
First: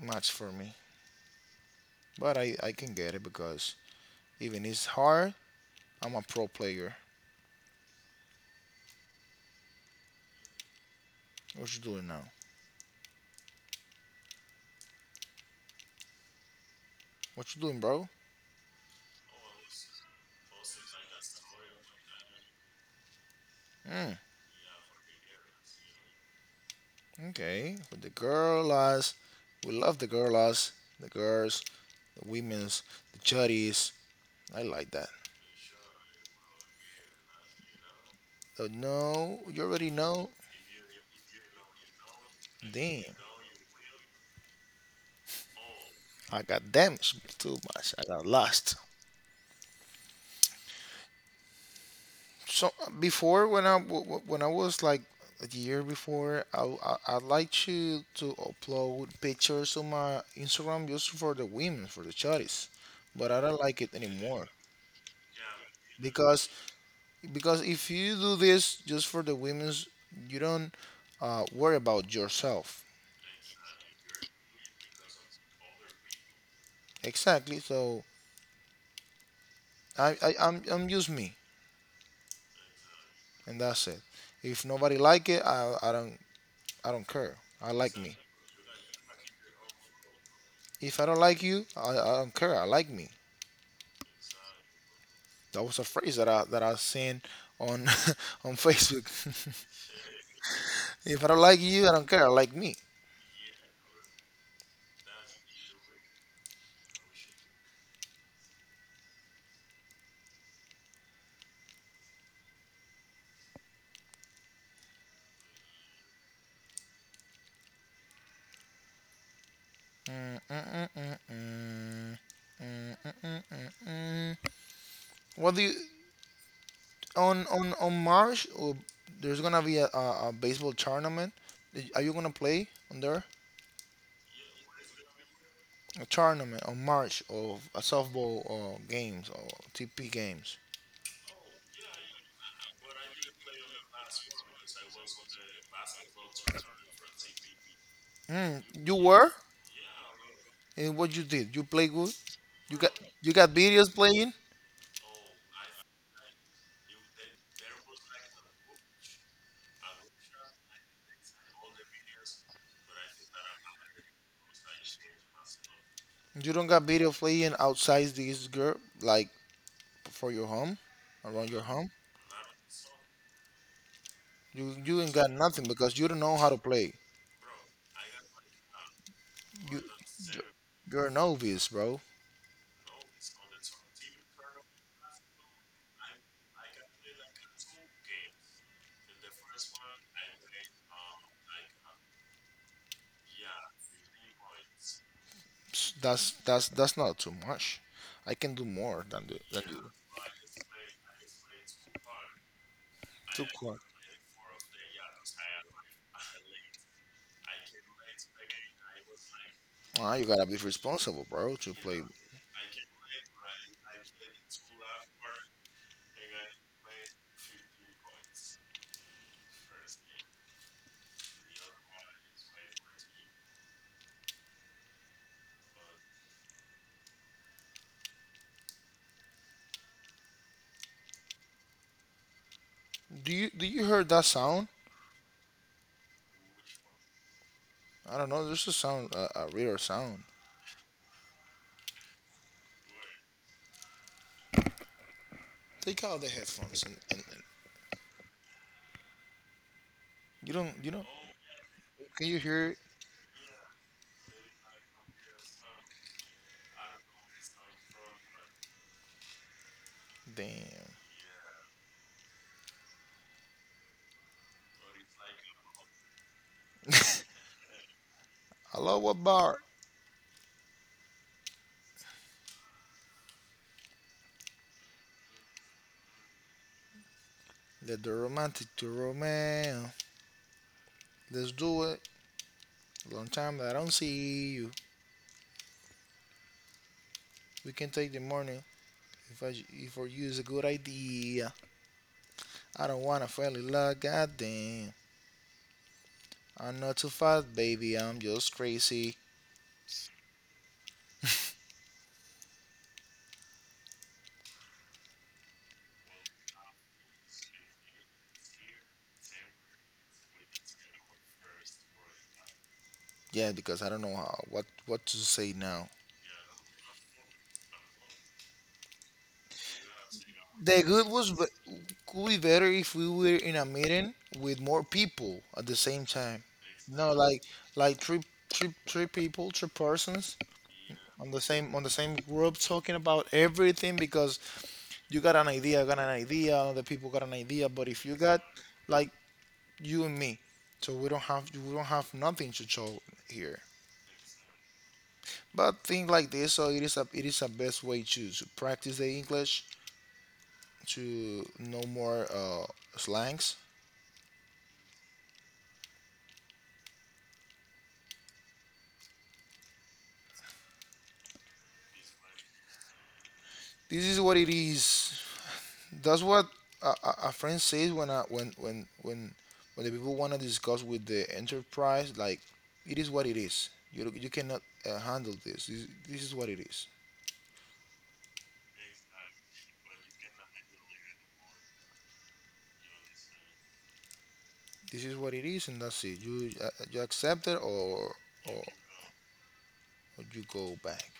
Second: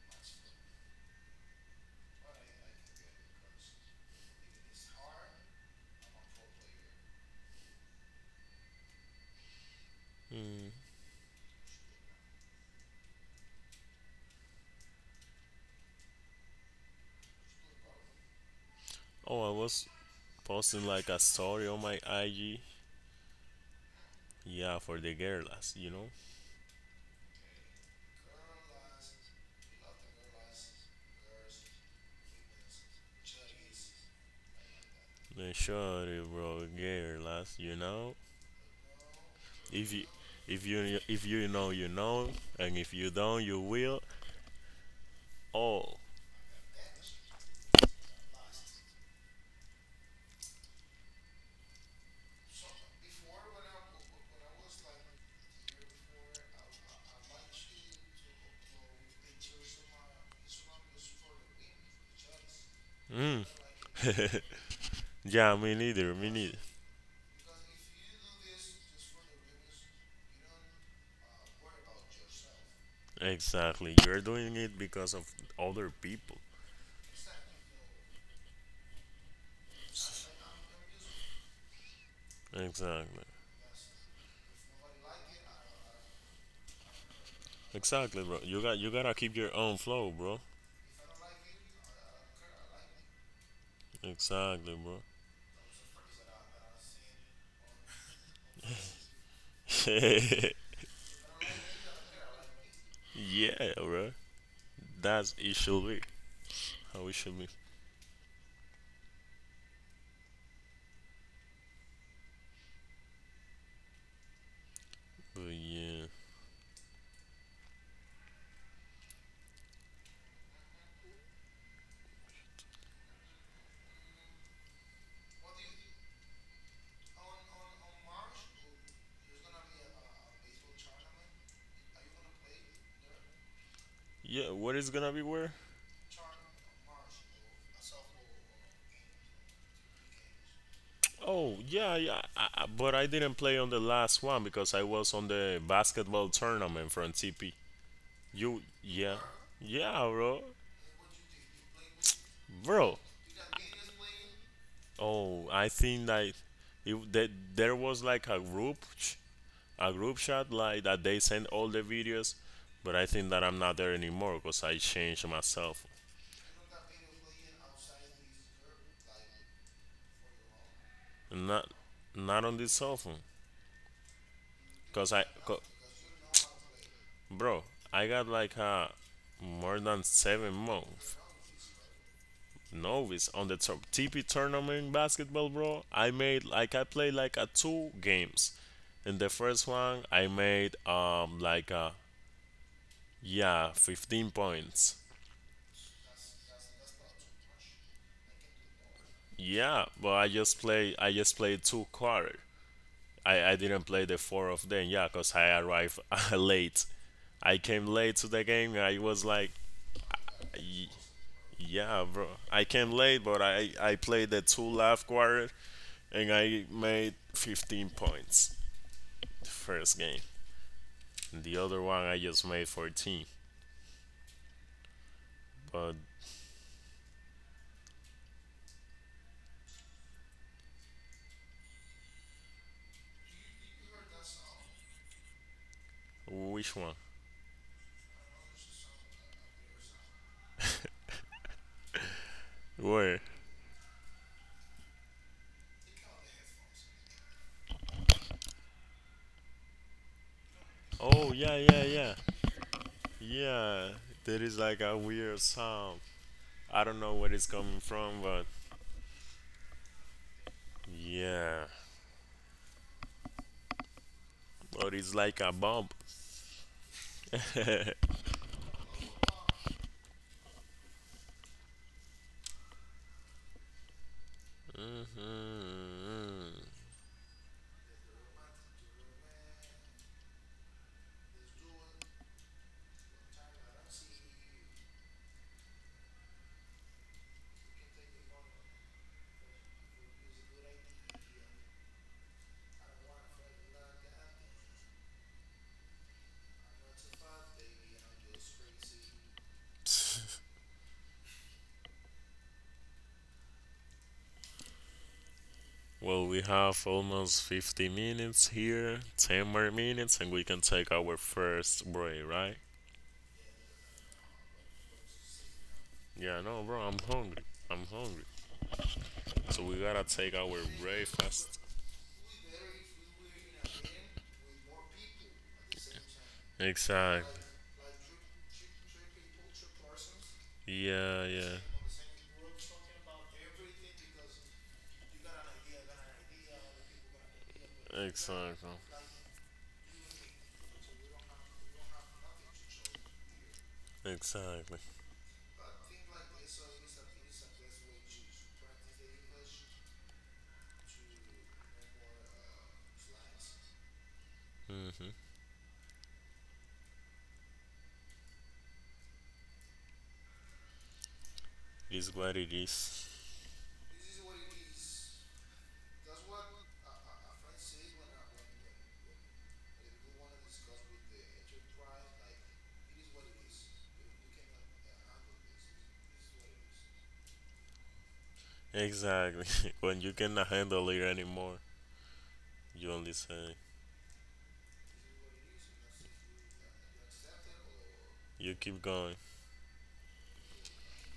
match for me. But I, I can get it because even it's hard, I'm a pro player. mm. What you doing now? What you doing, bro? Oh, I was posting like a story on my I G. Mm, Yeah, for the girls, you know. okay. With the girl. We love the girl. The girls, the women's, the chuddies. I like that. The shorty bro, girls, you know. So no, you already If you, know. if you, if you know, you know, and if you Damn, don't, you will. Oh, I got damaged too much. I got lost. So before when I w- w- when I was like a year before, I I, I like to to upload pictures on my Instagram just for the women, for the chotties, but I mm. don't like it <laughs> anymore, Yeah, me neither, me because neither. because if you do this just for the women's, you don't uh, worry about yourself. Exactly, you're doing it because of other people. Exactly. So I, I I'm I'm just me, Exactly, and that's it. If nobody like it, I I don't I don't care. I like me. exactly, bro. You got, you gotta keep your own flow, bro. If I don't like you, I, I don't care. I like me. Exactly, bro. That was a phrase that I that I seen on <laughs> on Facebook. <laughs> <laughs> If I don't like you, I don't care. Like me. Yeah, bro. That's it should be how it should be. But yeah, Mm-mm. What do you on on on March? Oh, there's gonna be a, a, a baseball tournament. Are you gonna play on there? yeah. What is gonna be where? A tournament on March of a softball uh, games, or T P games. Oh yeah, yeah. I, I, but I didn't play on the last one because I was on the basketball tournament from T P. Mm, You you yeah, were yeah, bro, and what you did? You play good. You got bro. you got videos playing. Oh, I think like if that there was like a group, sh- a group chat, like that they sent all the videos, but I think that I'm not there anymore because I changed myself. You don't got video playing outside this girl, like for your home, around your Not home. not on this cell phone. You you Cause ain't I, got co- nothing because you don't know how to play. bro, I got like uh more You than you- seven you're a months novice, bro. novice on the top T P tournament basketball, bro. I made like I played like a two games. In the first one, I made um like uh yeah fifteen points. Psst, That's that's that's not too much. I can do more than the, than Yeah, you. but I just play I just played two quarter. I, Too I cool. didn't play the four of them, yeah, cause I arrived <laughs> late. I came late to the game. I was like, Ah, you gotta be responsible, bro, to play. yeah, bro. I came late, but I I played the two left quarter, and I made fifteen points the first game. The other one I just made fourteen. But Do you do you hear that sound? which one? I don't know. There's a sound, a, a weird sound. Where? Take out the headphones, and, and, and, you don't, you know? Oh yeah, yeah, yeah, Can you hear it? yeah. There is like a weird sound. I don't know where it's coming from, but Damn. yeah, but it's like a bump. <laughs> Hello, what bar? Mm. Let the romantic to romance. Let's do it. Long time that I don't see you. We can take the morning if I if for you is a good idea. I don't wanna fall in love, goddamn. I'm not too fast, baby. I'm just crazy. Well, we have almost fifty minutes here, ten more minutes, and we can take our first break, right? Yeah, because I don't know how what what to say now. Yeah, no, bro, I'm hungry. I'm hungry. So we gotta take our The good was be- breakfast. could be better if we were in a meeting with more people at the same time. No, Exactly. like like three three three people, three persons Yeah, on the yeah. same on the same group talking about everything, because you got an idea, I got an idea, other people got an idea. But if you got Exactly. like you and me, so we don't have we don't have nothing to show here. Exactly. But things like this, so it is a it is a best way to, to practice the English, to know more uh, slangs. Mm-hmm. Is what it is. This is what it is. That's what a, a a friend says when I when when when when the people want to discuss with the enterprise, like it is what it is. You you cannot uh, handle this. this. This is what it is. Exactly. <laughs> When you cannot handle it anymore. You only say, This is what it is, and that's it. You uh, you accept it, or or you or keep going. you go back.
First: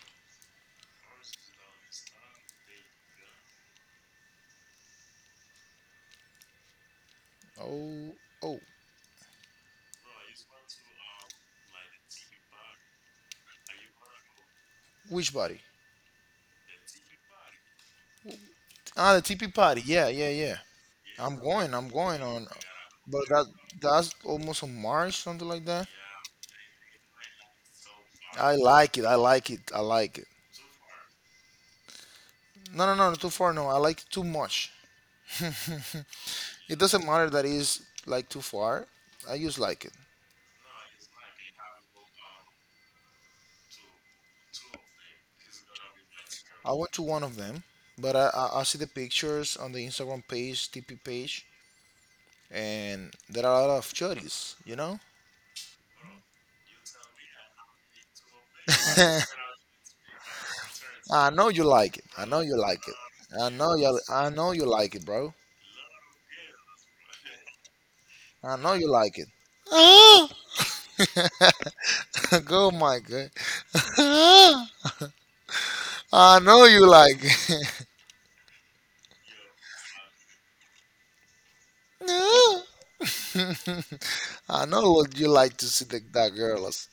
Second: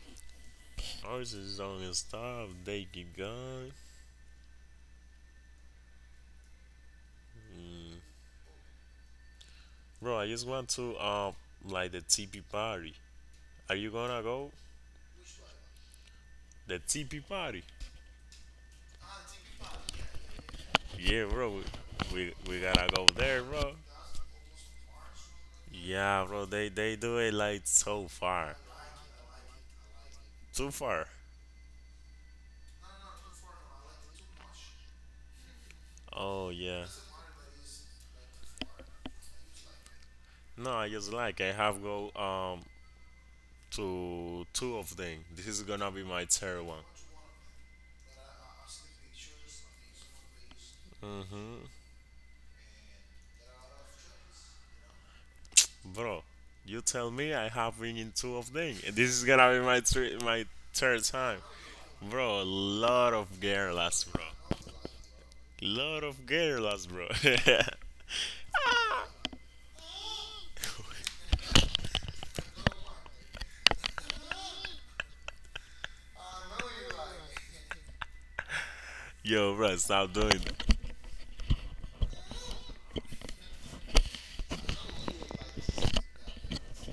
Ours is don't stop, they keep going. Oh, oh. Bro, I just want to, um, like the T P party. Are you gonna go? Which party? The T P party. Ah, the tp party. Yeah, yeah, yeah. Yeah, i'm bro, we, going I'm going we, on, we gotta go but there, that bro. that's almost on March, something like that. Yeah, bro, they, they do it like so I far. like it, I like it, I like it. Too far. No, no, no, too far. No, I like it too much. <laughs> Oh, It yeah. doesn't matter that it's like too far. I just like it. No, I just like, I have go, um, to two of them. This is gonna be my third I one. went to one of them, but I, I, I see the pictures on the Instagram page, T P page, Mm-hmm. and there are a lot of churros, you know? Bro, you tell me I have winning two of them. And this is <laughs> gonna be my three, my third I time. know you like it. I know Bro, a you like it. lot of I know you girls, bro. I know you like it, bro. Lot of girls, bro. <laughs> I know you like it. Ah! <laughs> Go, my God. Ah! <laughs> I know you like it. <laughs> Yo, bro, stop doing that. Ah! <laughs> I know what you like, to see the, that girl. as-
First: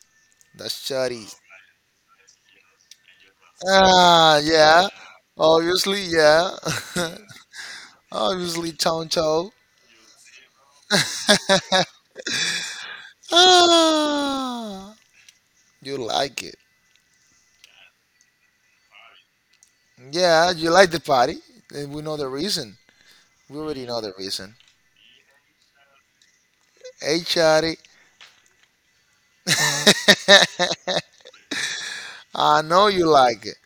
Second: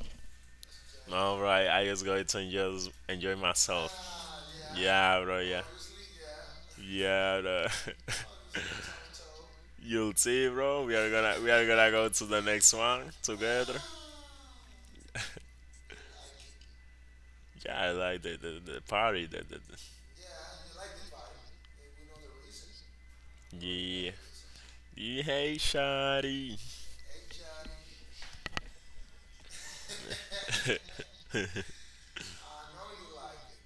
That shawty. No, bro, I, I just going to enjoy, enjoy myself. Ah, yeah. Yeah, bro, yeah. Obviously, yeah. Yeah, bro. <laughs> Obviously, Choncho. <laughs> You'll see, bro. We are gonna we are gonna <laughs> go to the next one together. Ah, you like it. Yeah, I like the the, the party. The, the, the Yeah, you like the party. And we know the reason. We already know yeah. the reason. Yeah, hey, shawty. Hey, Charlie. <laughs> I know you like it.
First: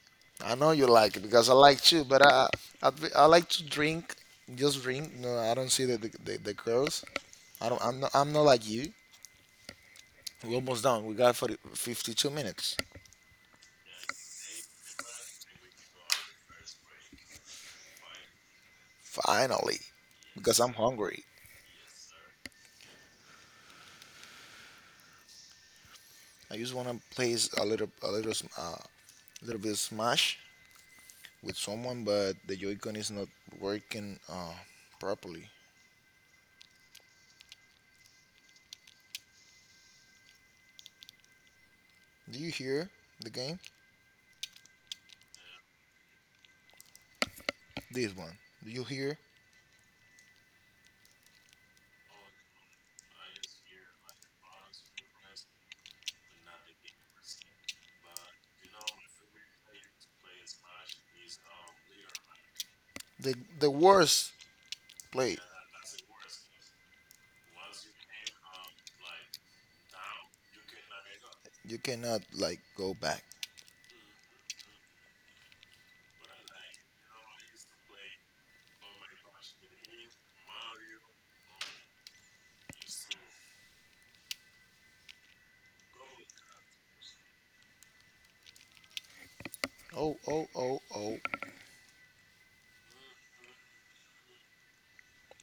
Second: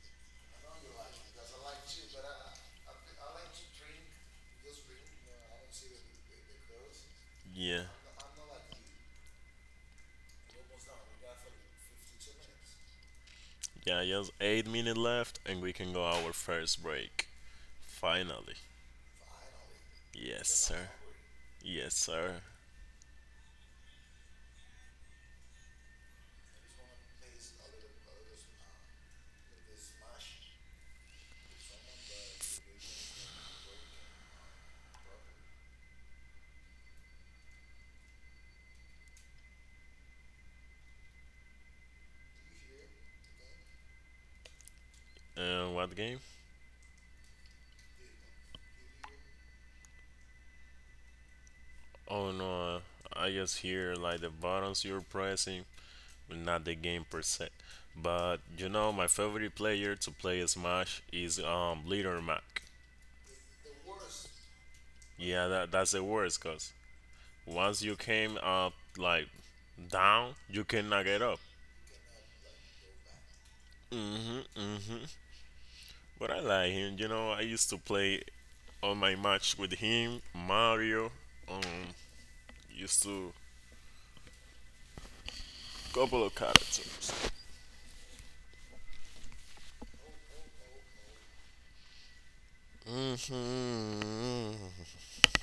I know you like it because I like too, but I, I, I like to drink, just drink. No, I don't see the, the, the, the girls. I Yeah. don't, I'm not, I'm not like you. We're almost done. We got forty, fifty-two minutes. Yeah, just eight minutes left, and we can go our first break. Finally. Finally. Yes, Because I'm sir. hungry. Yes, sir. I just want to play a little, a little, sm- uh, little bit of Smash with someone, but the Joy-Con is not working uh, properly. Do you hear the game? Uh, what game? This one. Do you hear Oh no, uh, I just hear like the buttons you're pressing, but not the game per se. But you know, my favorite player to play Smash is um Leader Mac. the the worst play? Yeah, that, that's the worst, cause once you came up like down, you cannot get up. You cannot, like, go back. But I like him. You know, I used to play on my match with him, Mario. Um, used to couple of characters. Oh, oh, oh, oh. hmm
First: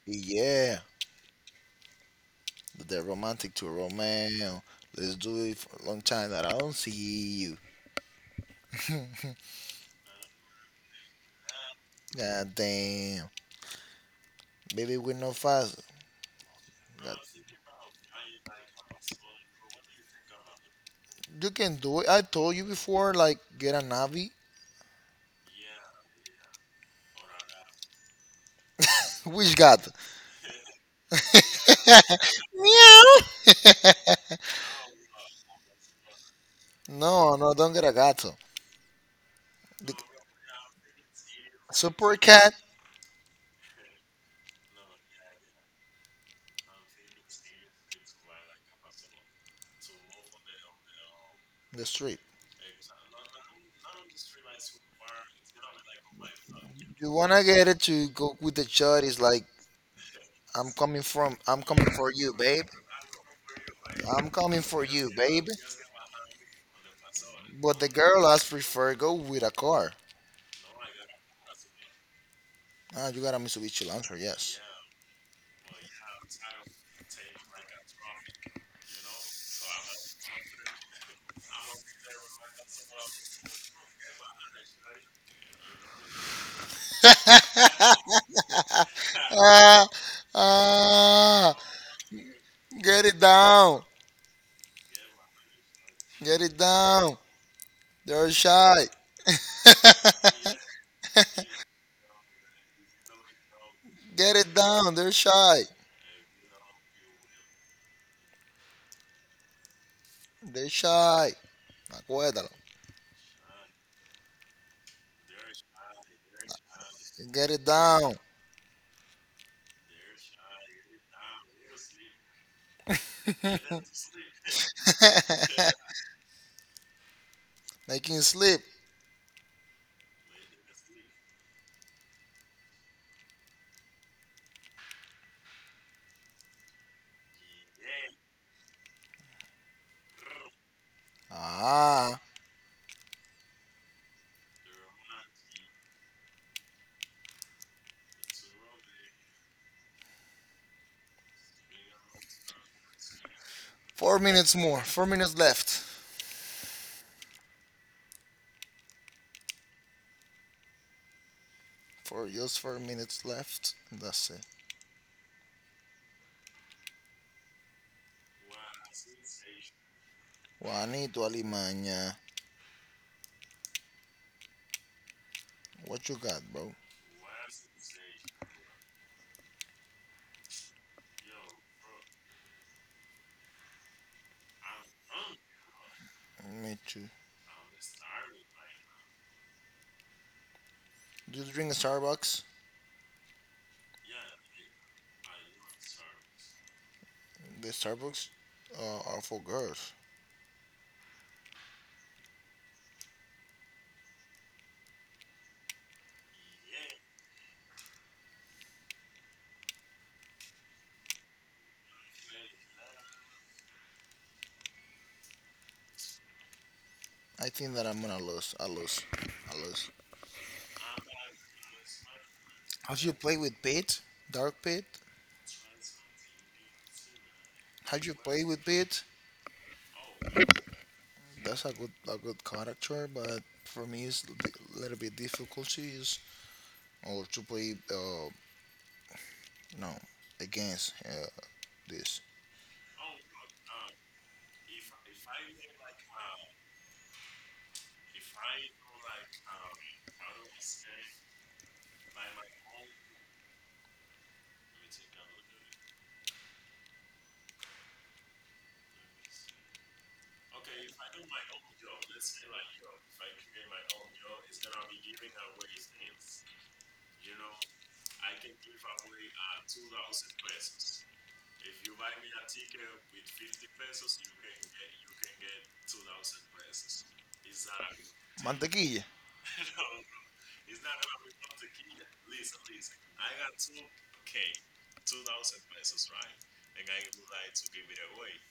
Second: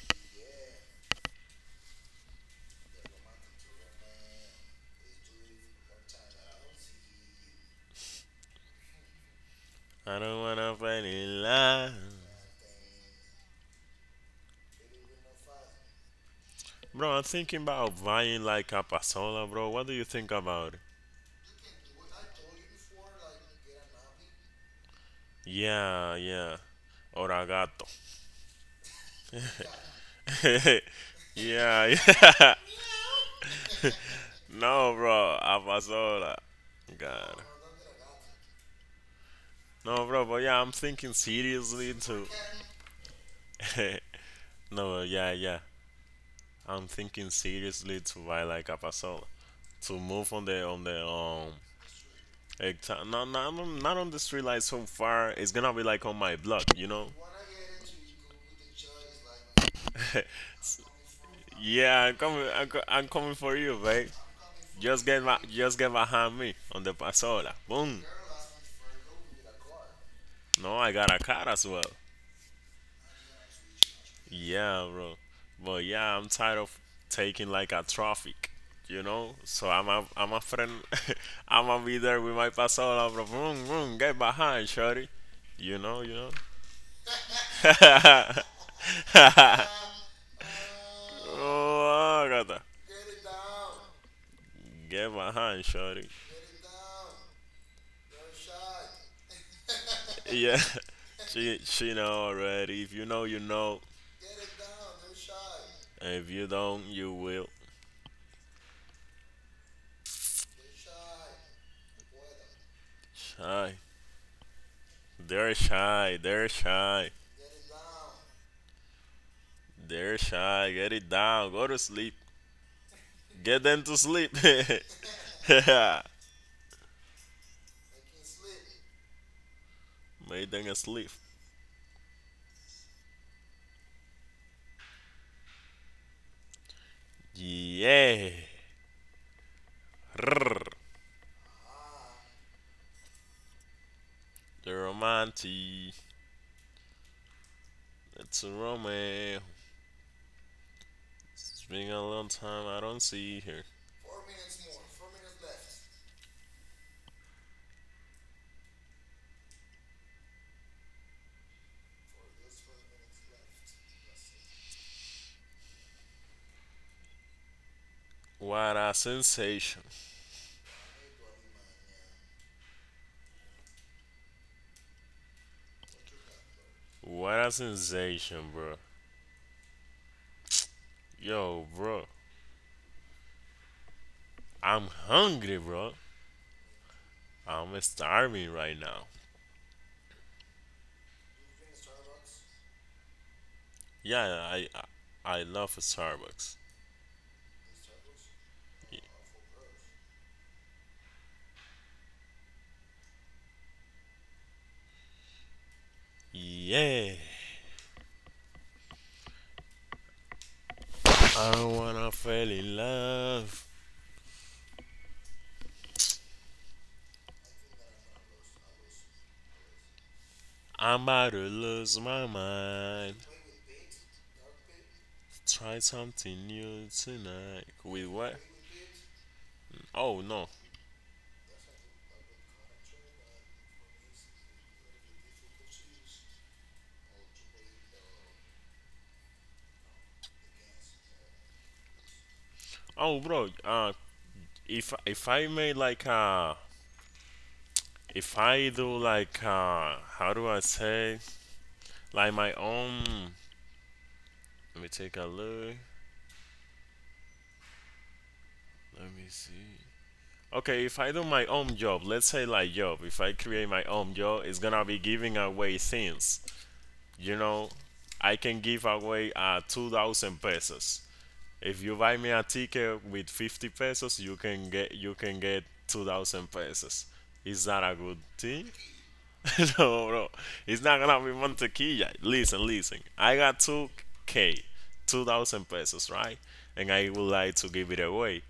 Yeah, the romantic to Romeo. Let's do it, for a long time that I don't see you. I don't wanna fight in line. God damn, baby, we're not fast. Bro, God, I'm thinking about buying like a pasola, bro. What do you think about it? you can do it. I told you before, like get a Navi. Yeah, yeah. Oragato. <laughs> Which God? <laughs> Yeah, <laughs> yeah. Meow. <laughs> No, bro. A pasola. <laughs> God. No, no, don't get a gato. The No, bro, but yeah, I'm thinking seriously super too. cat <laughs> No, uh, yeah, yeah. I'm thinking seriously to buy like a parcel to move on the on the um. in the street. Hectare. No, no, I'm- I'm not on the street light so far. It's gonna be like on my block, you You know. wanna get it to go with the chud, is like <laughs> I'm coming from I'm coming Yeah, for I'm you, coming. I'm, babe. co- I'm coming for you, babe. I'm coming for Just you, get my, babe. just get behind me on the pasola. But the Boom. girl has prefer go with a car. No, I got a car as well. Ah, you got a Mitsubishi Lancer, yes. Yeah, bro. But yeah, I'm tired of taking like a traffic, you know? So I'm a, I'm a friend. <laughs> I'm gonna be there with my pasola, bro. Vroom, vroom, get behind, shorty. You know, you know? <laughs> Ah, ah, Oh, God. get it down, Get behind, shorty. get it down. They're shy. Yeah. <laughs> She, she know already. If you know, you know. Get it down. They're shy. If you don't, you will. They're shy. Acuérdalo. Shy. They're shy. They're shy. Get it down. They're shy. Get it down. Go to sleep. Get them to sleep. <laughs> Make <laughs> them Making you sleep. asleep. Yeah. Rrr. Ah, The romantic. It's a romance. It's been a long time I don't see her. four minutes more. Four minutes left. Four, just four minutes left. That's it. What a sensation. Juanito Alimaña. What you got, bro? What a sensation, bro. Yo, bro. I'm hungry, bro. Me too. I'm starving right now. Do you drink a Starbucks? Yeah, I I, I love Starbucks. The Starbucks uh, are for girls. Yeah. I don't wanna fall in love. I think that I'm gonna lose. I lose. I lose. I'm about to lose my Have you mind. played with Pete? Dark Pete? Try something new tonight. Have With you what? played with Pete? Oh no. That's a good a good character, but for me it's a little bit difficult to use or to play, uh, no, against uh, this Oh bro. Uh, if if I made like uh, if I do like uh, how do I say like my own? Let me take a look. Let me see. Okay, if I do my own job, let's say like job. If I create my own job, it's gonna be giving away things. You know, I can give away uh two thousand pesos. If you buy me a ticket with fifty pesos, you can get you can get two thousand pesos. Is that a good thing? mantequilla. <laughs> No, bro. It's not gonna be mantequilla. Listen, listen. I got two k, two thousand pesos, right? And I would like to give it away.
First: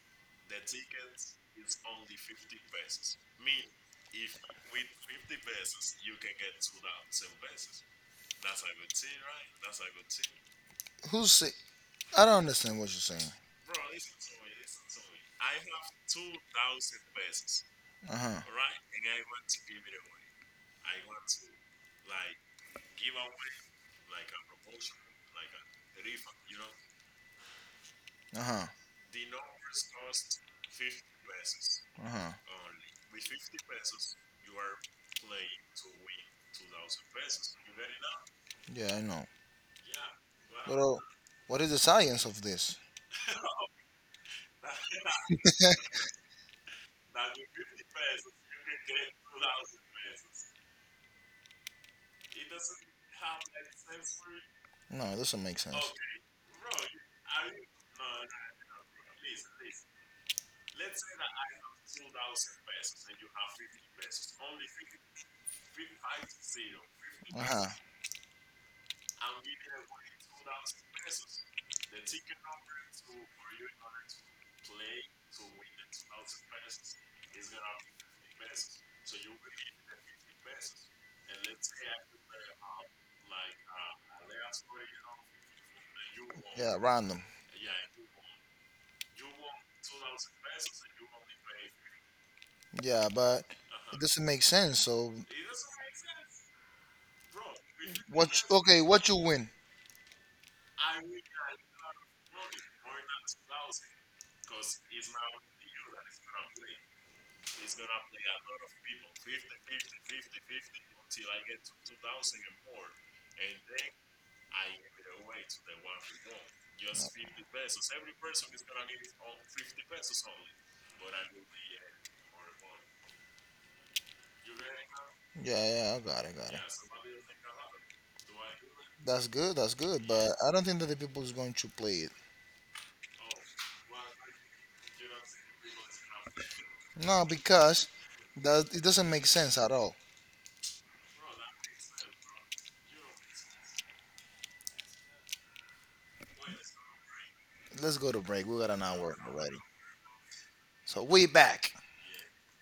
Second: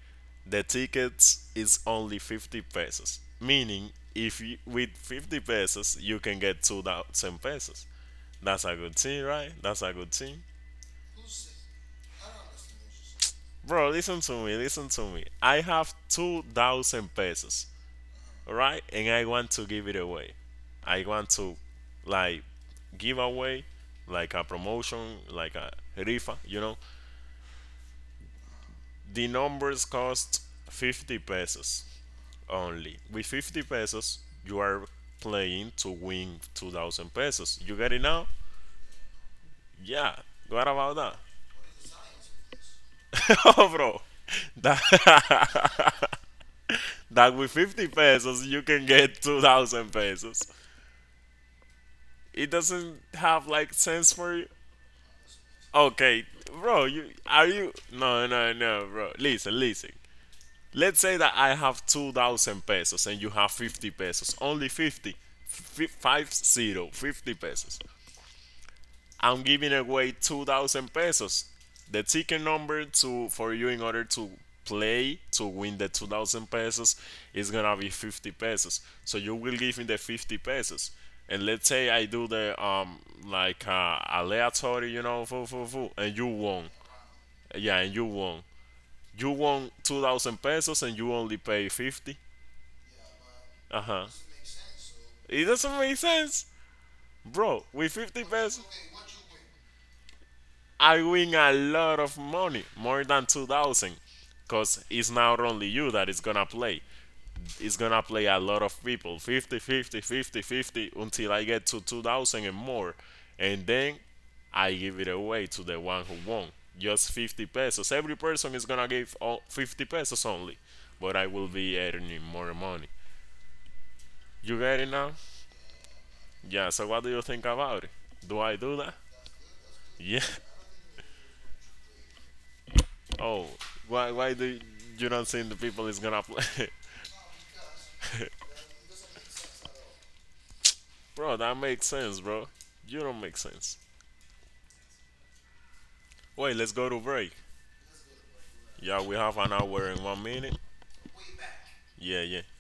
The tickets is only fifty pesos. Meaning, if you, with fifty pesos, you can get two thousand pesos. That's a good thing, right? That's a good thing. Who's say? I don't understand what you're saying. Bro, listen to me, listen to me. I have two thousand pesos, Uh huh. alright? And I want to give it away. I want to, like, give away, like a promotion, like a rifa, you know? Uh huh. The numbers cost fifty pesos Uh huh. only. With fifty pesos, you are playing to win two thousand pesos. You get it now? Yeah, I know. Yeah. What But about uh, that? what is the science of this? <laughs> Oh, bro. <laughs> That- that with fifty pesos you can get two thousand pesos. It doesn't have like sense for you. No, it doesn't make sense. Okay, bro, you are you no, no, no, bro. Listen, listen. Let's say that I have two thousand pesos and you have fifty pesos only fifty, F- five zero, fifty Uh huh. pesos. I'm giving away two thousand pesos. The ticket number to for you in order to play to win the two thousand pesos is gonna be fifty pesos. So you will give me the fifty pesos. And let's say I do the um like uh, aleatory, you know, foo, foo, foo, and you won. Yeah, random. Yeah, and you won. You won two thousand pesos and you only pay fifty. Yeah, but Uh it huh. doesn't make sense. So It doesn't make sense, bro. With fifty what? you- pesos. Okay, what you win? I win a lot of money, more than two thousand because it's not only you that is gonna play. It's gonna play a lot of people. 50, 50, 50, 50 until I get to two thousand and more, and then I give it away to the one who won. Just fifty pesos every person is gonna give. fifty pesos only, but I will be earning more money. You get it now? Yeah, yeah. I got it. Got it. Yeah. So what do you think about it? Do I do that? That's good. That's <laughs> good. Yeah. But I don't think that the people is going to play it. Oh, why why do you don't think the people is gonna play? No, because that it doesn't make sense at all. <laughs> Bro, that makes sense, bro. You don't make sense. Wait, let's go to break. Let's go to break. We got an Yeah, hour we have an already. hour and one minute. So we back. Yeah, yeah.